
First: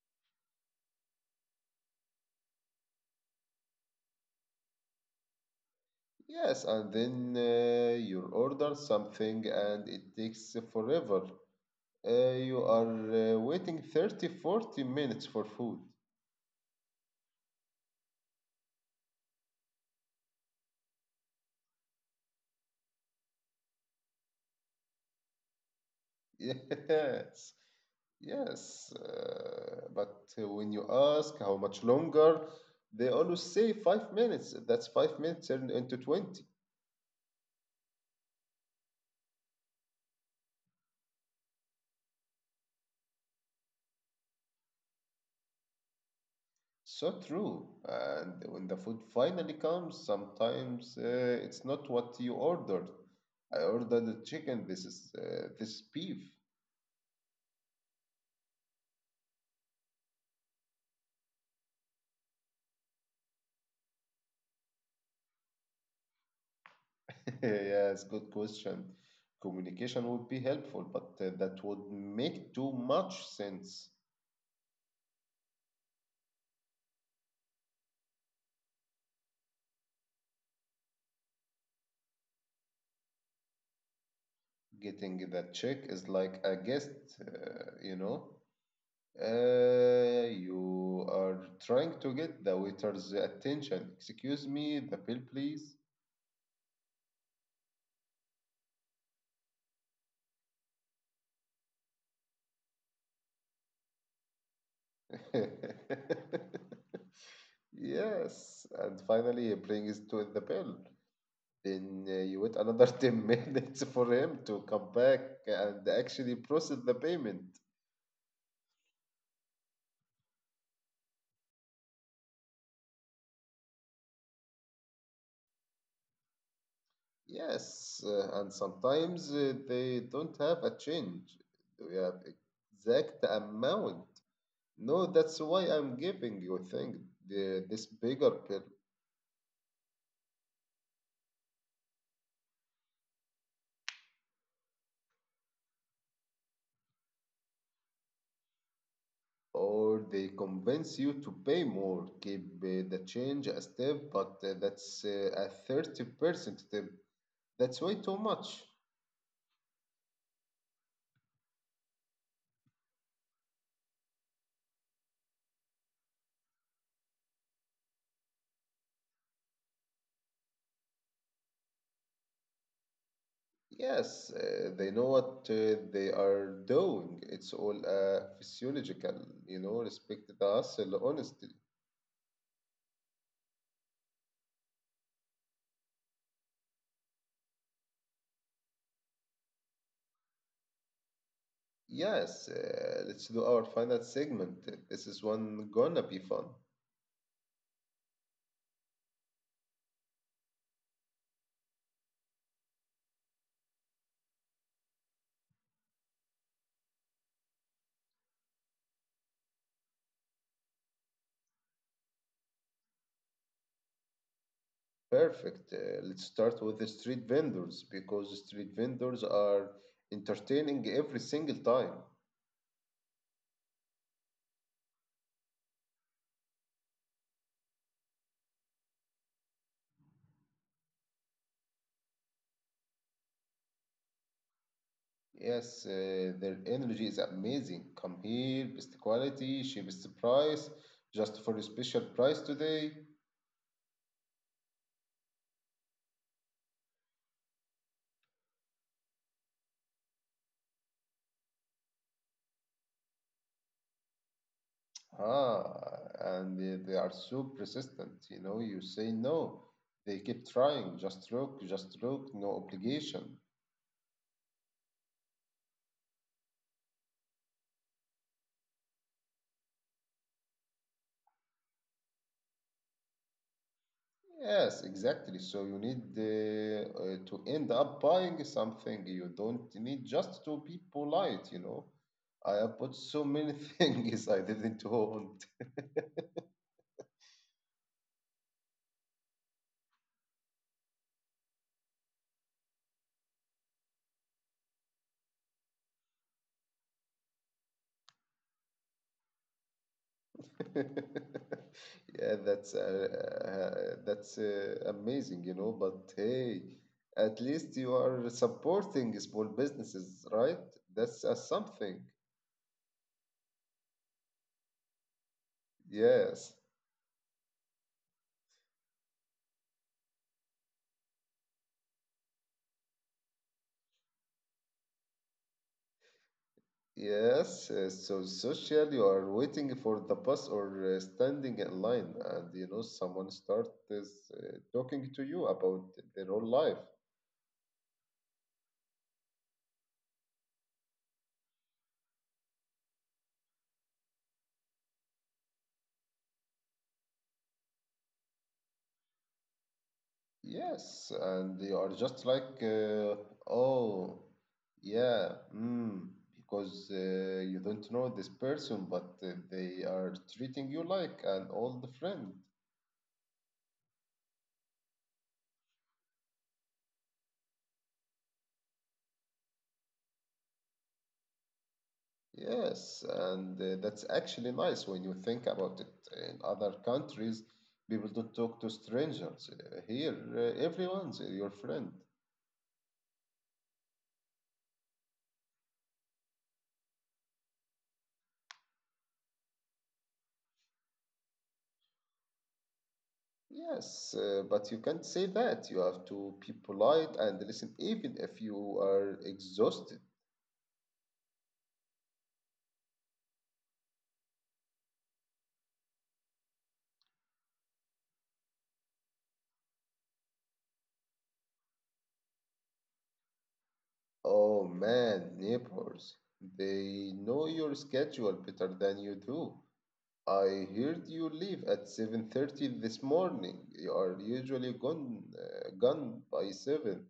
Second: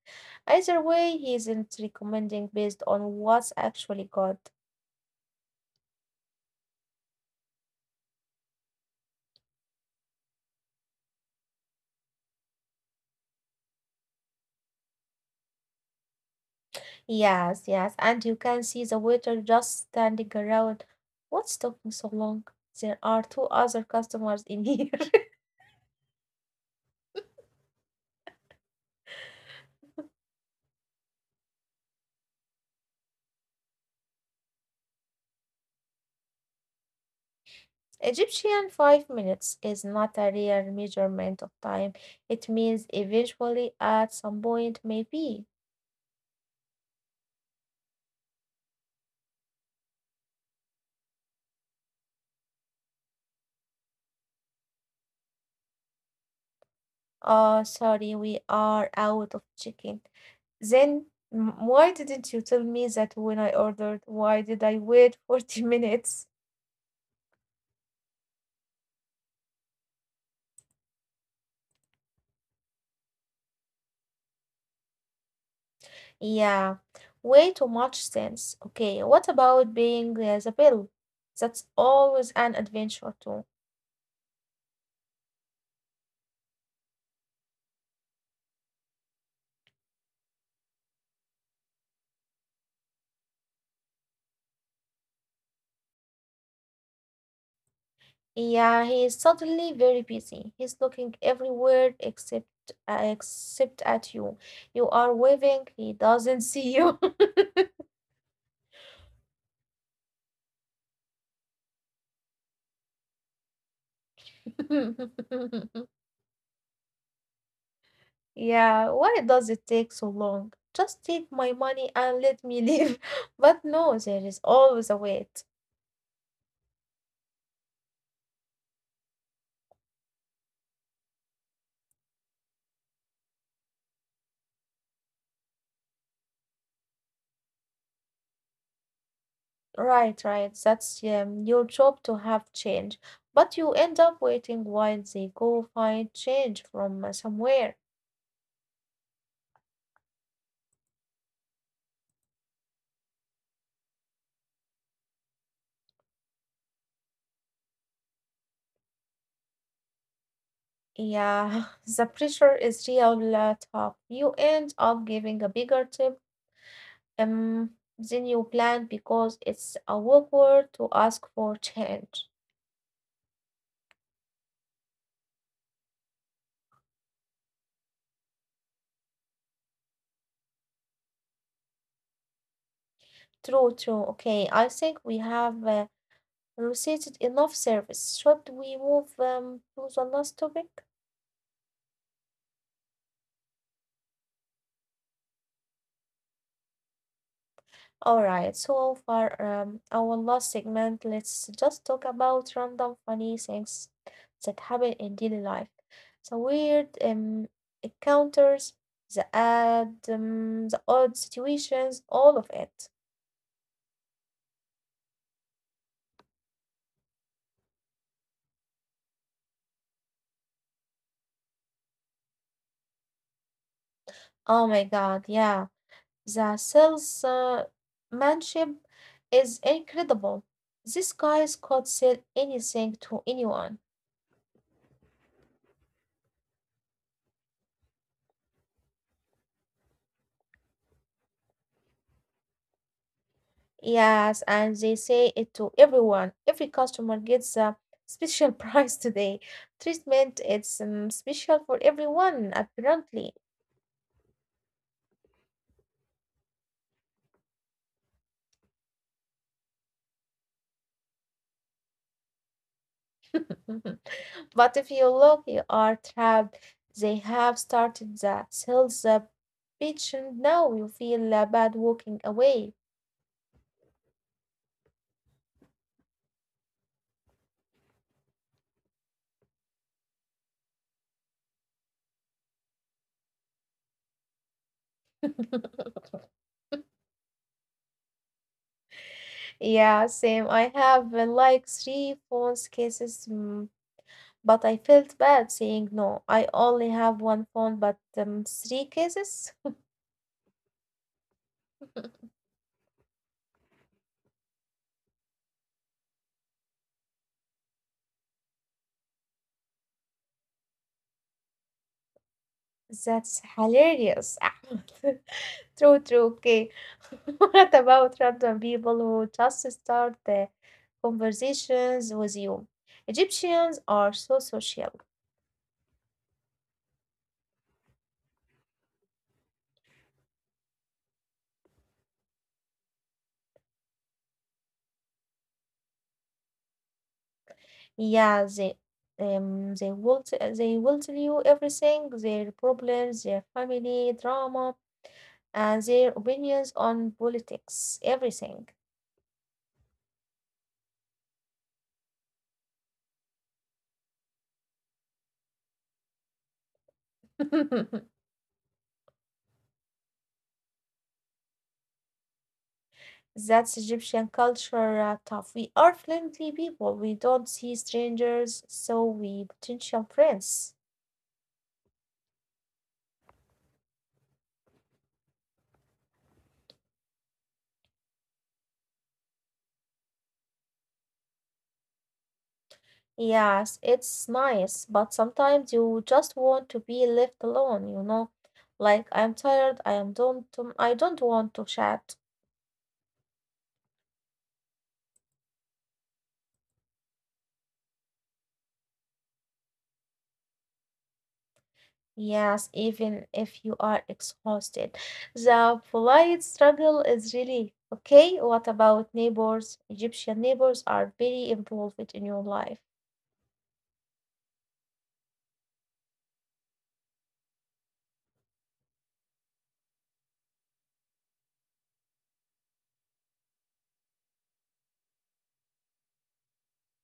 Either way, he isn't recommending based on what's actually good. Yes, and then you order something and it takes forever. You are waiting 30, 40 minutes for food. Yes, yes. And you can see the waiter just standing around. What's taking so long? There are two other customers in here. Yes, yes. But when you ask how much longer, they always say 5 minutes. That's 5 minutes turned into 20. Egyptian 5 minutes is not a real measurement of time. It means eventually at some point maybe. So true. And when the food finally comes, sometimes it's not what you ordered. I ordered the chicken. This is beef. Oh, sorry, we are out of chicken. Then why didn't you tell me that when I ordered? Why did I wait 40 minutes? Yes, good question. Communication would be helpful, but that would make too much sense. Yeah, way too much sense. Okay, what about paying the bill? That's always an adventure too. Getting that check is like a guest, you know. You are trying to get the waiter's attention. Excuse me, the bill, please. Yeah, he is suddenly very busy. He's looking everywhere except at you. You are waving, he doesn't see you. Yes, and finally he brings to the bill. Then you wait another 10 minutes for him to come back and actually process the payment. Yeah, why does it take so long? Just take my money and let me leave. But no, there is always a wait. Yes, and sometimes they don't have a change. They have exact amount. No, that's why I'm giving you thing this bigger pill. Right, right. That's your job to have change. But you end up waiting while they go find change from somewhere. Or they convince you to pay more, keep the change as tip, but that's a 30% tip. That's way too much. Yeah, the pressure is real tough. You end up giving a bigger tip um, than you planned because it's awkward to ask for change. Yes, they know what they are doing. It's all physiological, respect the hustle, honestly. True, true. Okay, I think we have recited enough service. Should we move to the last topic? Yes, let's do our final segment. This is one gonna be fun. All right, so for our last segment, let's just talk about random funny things that happen in daily life. So weird encounters, the odd situations, all of it. Perfect. Let's start with the street vendors because street vendors are entertaining every single time. Oh my God, yeah, the salesmanship manship is incredible. These guys could sell anything to anyone. Yes, their energy is amazing. Come here, best quality, cheapest price, just for a special price today. Yes, and they say it to everyone. Every customer gets a special price today. Treatment, it's special for everyone, apparently. Ah, and they are so persistent. You know, you say no, they keep trying. Just look, no obligation. But if you look, you are trapped. They have started the sales pitch, and now you feel bad walking away. Yes, exactly. So you need to end up buying something. You don't need just to be polite. I have bought so many things I didn't want. Yeah, same. I have like three phones cases, but I felt bad saying no. I only have one phone, but three cases? Yeah, that's amazing. But hey, at least you are supporting small businesses, right? That's something. That's hilarious, Ahmed. True, true. Yes. Okay. What about random people who just start the conversations with you? Egyptians are so social. Yes, so social, you are waiting for the bus or standing in line, and someone starts talking to you about their own life. Yeah, they they will tell you everything, their problems, their family drama, and their opinions on politics, everything. Yes, and you are just like, oh, yeah, mm, because you don't know this person, but they are treating you like an old friend. That's Egyptian culture tough. We are friendly people. We don't see strangers, so we potential friends. Yes, and that's actually nice when you think about it. In other countries, people don't talk to strangers. Here, everyone's your friend. Yes, it's nice, but sometimes you just want to be left alone, you know? Like I'm tired, I don't want to chat. Yes, but you can't say that. You have to be polite and listen, even if you are exhausted. Yes, even if you are exhausted. The polite struggle is really okay. What about neighbors? Egyptian neighbors are very involved in your life. Oh man, neighbors, they know your schedule better than you do. I heard you leave at 7:30 this morning. You are usually gone by 7.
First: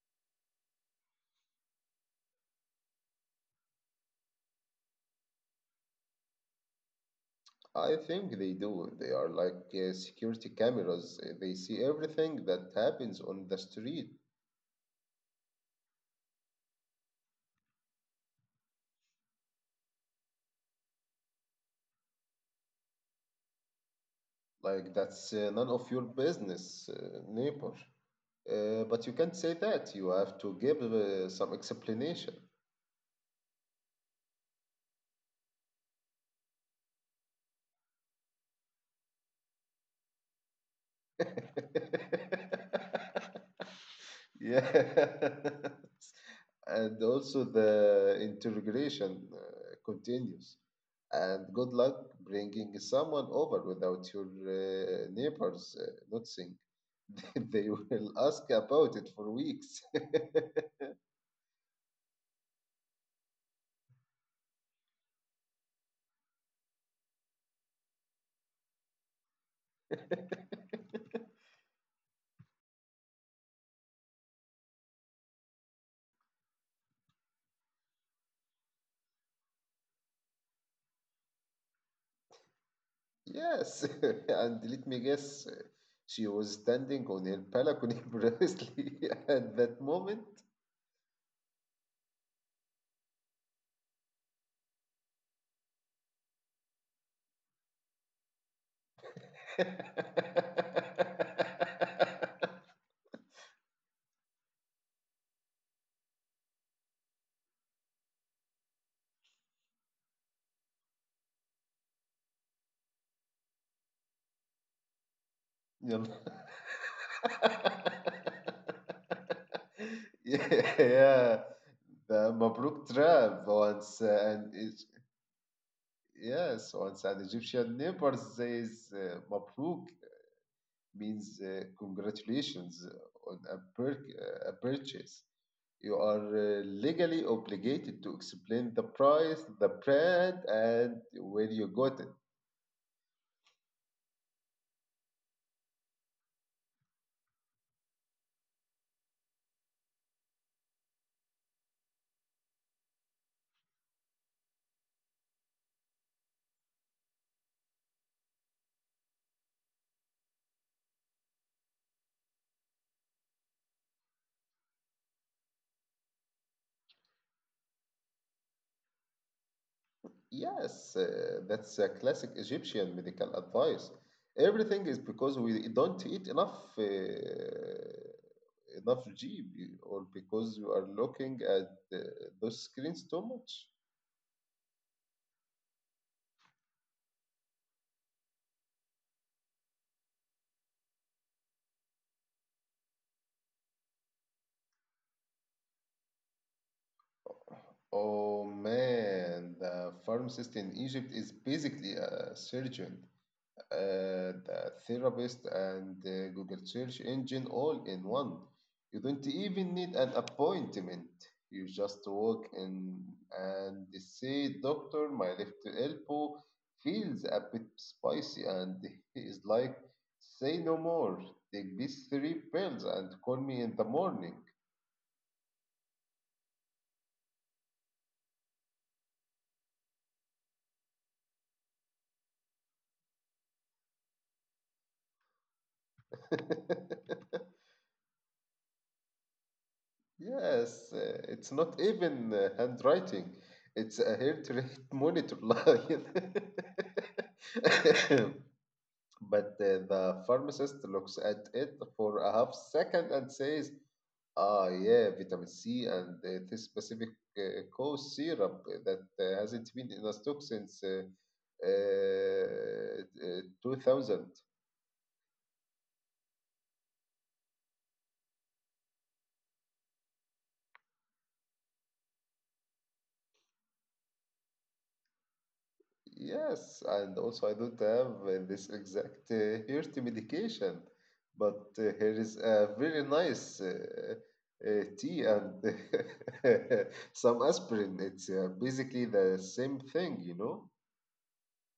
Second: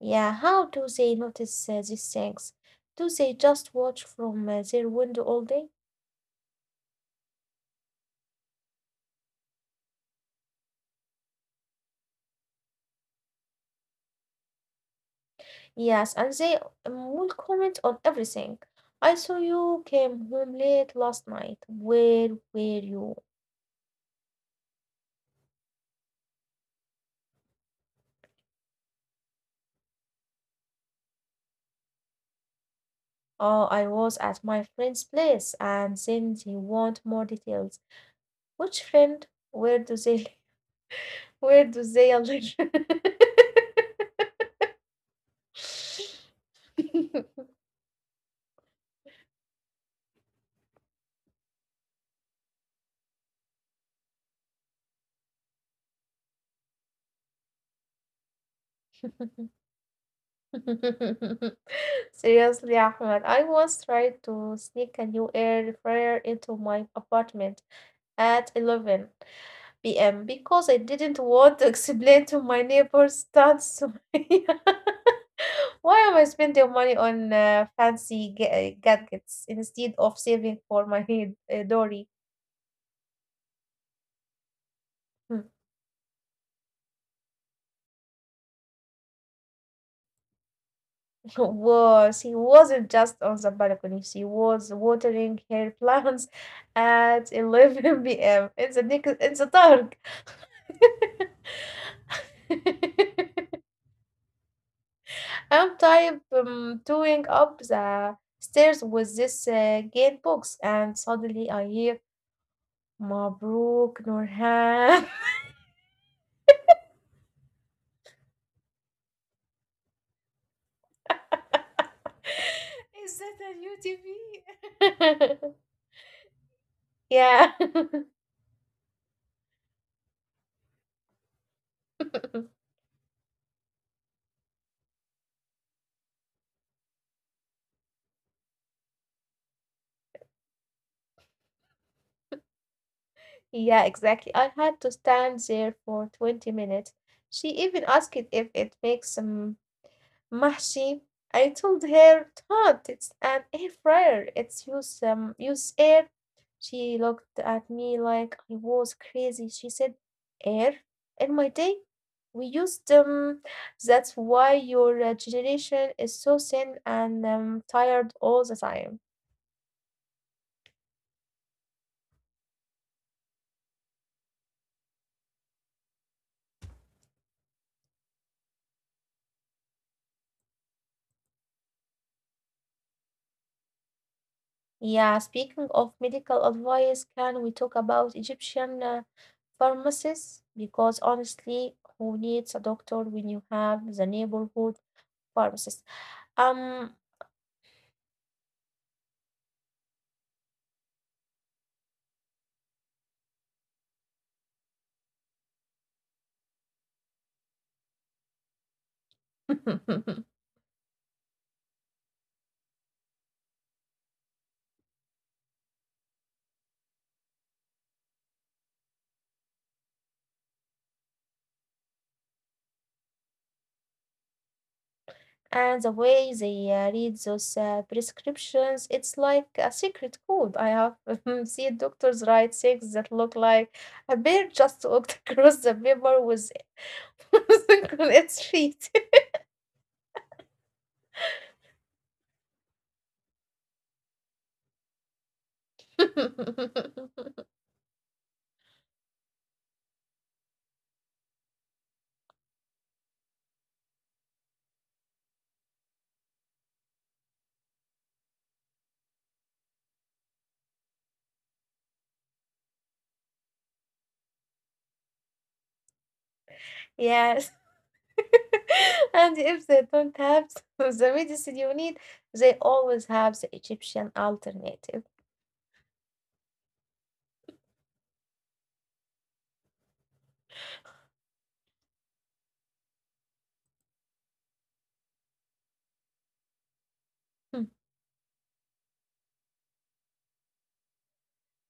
Yeah, how do they notice these things? Do they just watch from their window all day? I think they do. They are like security cameras. They see everything that happens on the street. Yes, and they will comment on everything. I saw you came home late last night. Where were you? Like that's none of your business, neighbor. But you can't say that. You have to give some explanation. Oh, I was at my friend's place, and then they want more details. Which friend? Where do they live? Where do they live? Yeah. And also the interrogation continues. And good luck bringing someone over without your neighbors noticing. They will ask about it for weeks. Seriously, Ahmed, I once tried to sneak a new air fryer into my apartment at 11 PM because I didn't want to explain to my neighbors that's why am I spending money on fancy gadgets instead of saving for my head, Dory? Yes, and let me guess, she was standing on her balcony precisely at that moment. was he wasn't just on the balcony, she was watering her plants at 11 p.m. in the nick in the dark. I'm type doing up the stairs with this game box, and suddenly I hear Mabruk Nurhan. Yeah, yeah, the Mabruk Is that trap a new once, TV? yes, once an yeah. Egyptian neighbor says Mabruk means congratulations on a purchase. You are legally obligated to explain the price, the brand, and where you got it. yeah, exactly. I had to stand there for 20 minutes. She even asked if it makes some Mahshi. I told her, Todd, it's an air fryer. It's use air. She looked at me like I was crazy. She said, Air? In my day, we used that's why your generation is so thin and tired all the time. Yes, that's a classic Egyptian medical advice. Everything is because we don't eat enough GB, or because we are looking at uh, those screens too much. Yeah, speaking of medical advice, can we talk about Egyptian pharmacists? Because honestly, who needs a doctor when you have the neighborhood pharmacist? Um, Oh man, the pharmacist in Egypt is basically a surgeon, the therapist, and the Google search engine all in one. You don't even need an and appointment. You just walk in and they say, "Doctor, my left elbow feels a bit spicy." And he is like, "Say no more. Take these three pills and call me in the morning." the way they read those prescriptions, it's like a secret code. I have seen doctors write things that look like a bear just walked across the paper with its feet. Yes, it's not even handwriting. It's a heart rate monitor line. But the pharmacist looks at it for a half second and says, "Ah, yeah, vitamin C and this specific cough syrup that hasn't been in a stock since 2000." Yes. and if they don't have the medicine you need, they always have the Egyptian alternative. Yes, and also I don't have this exact heart medication, but here is a very nice tea and some Hmm. aspirin. It's basically the same thing.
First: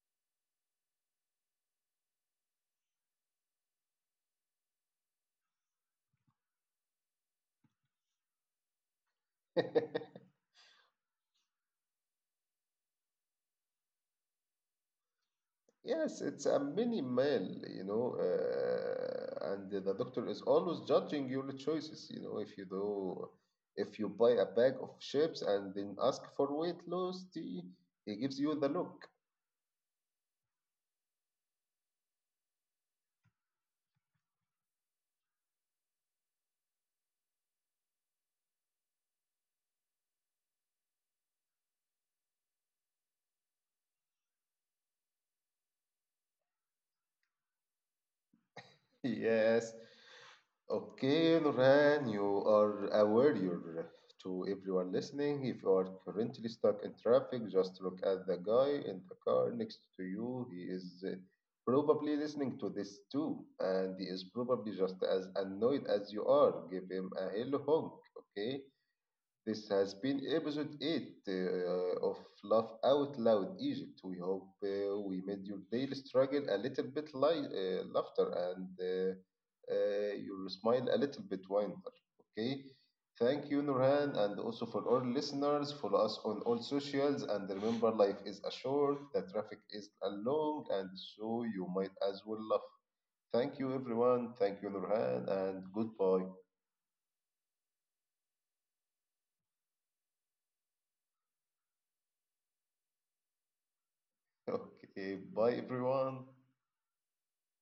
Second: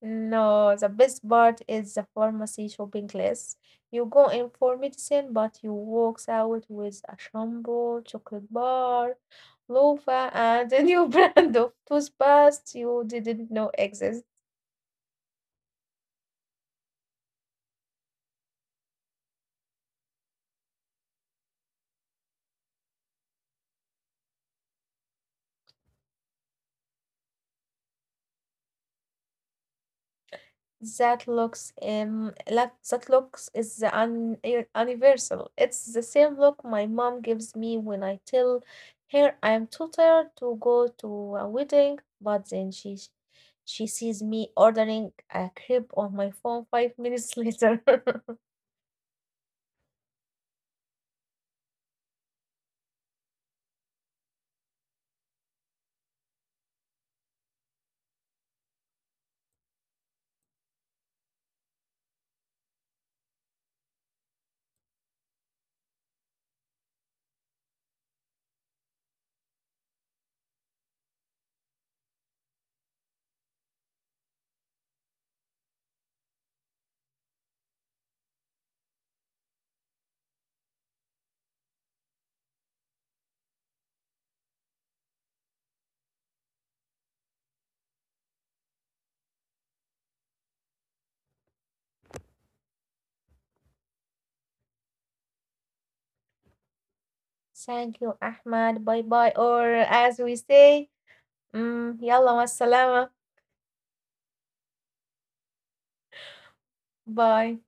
No, the best part is the pharmacy shopping list. You go in for medicine, but you walk out with a shampoo, chocolate bar, loofah, and a new brand of toothpaste you didn't know existed. Yes, it's a mini meal, and the doctor is always judging your choices, if you buy a bag of chips and then ask for weight loss tea, he gives you the look. That looks is the universal. It's the same look my mom gives me when I tell her I am too tired to go to a wedding, but then she sees me ordering a crepe on my phone 5 minutes later. Yes, okay, Loran, you are a warrior. To everyone listening, if you are currently stuck in traffic, just look at the guy in the car next to you. He is probably listening to this too, and he is probably just as annoyed as you are. Give him a hello honk, okay? This has been episode 8 of Laugh Out Loud Egypt. We hope we made your daily struggle a little bit light, laughter and your smile a little bit wider. Okay. Thank you, Nurhan, and also for all listeners. Follow us on all socials, and remember, life is a short, the traffic is a long, and so you might as well laugh. Thank you, everyone. Thank you, Nurhan, and goodbye. Thank you, Ahmad. Bye bye. Or as we say, yalla مع Okay, bye, everyone. Bye.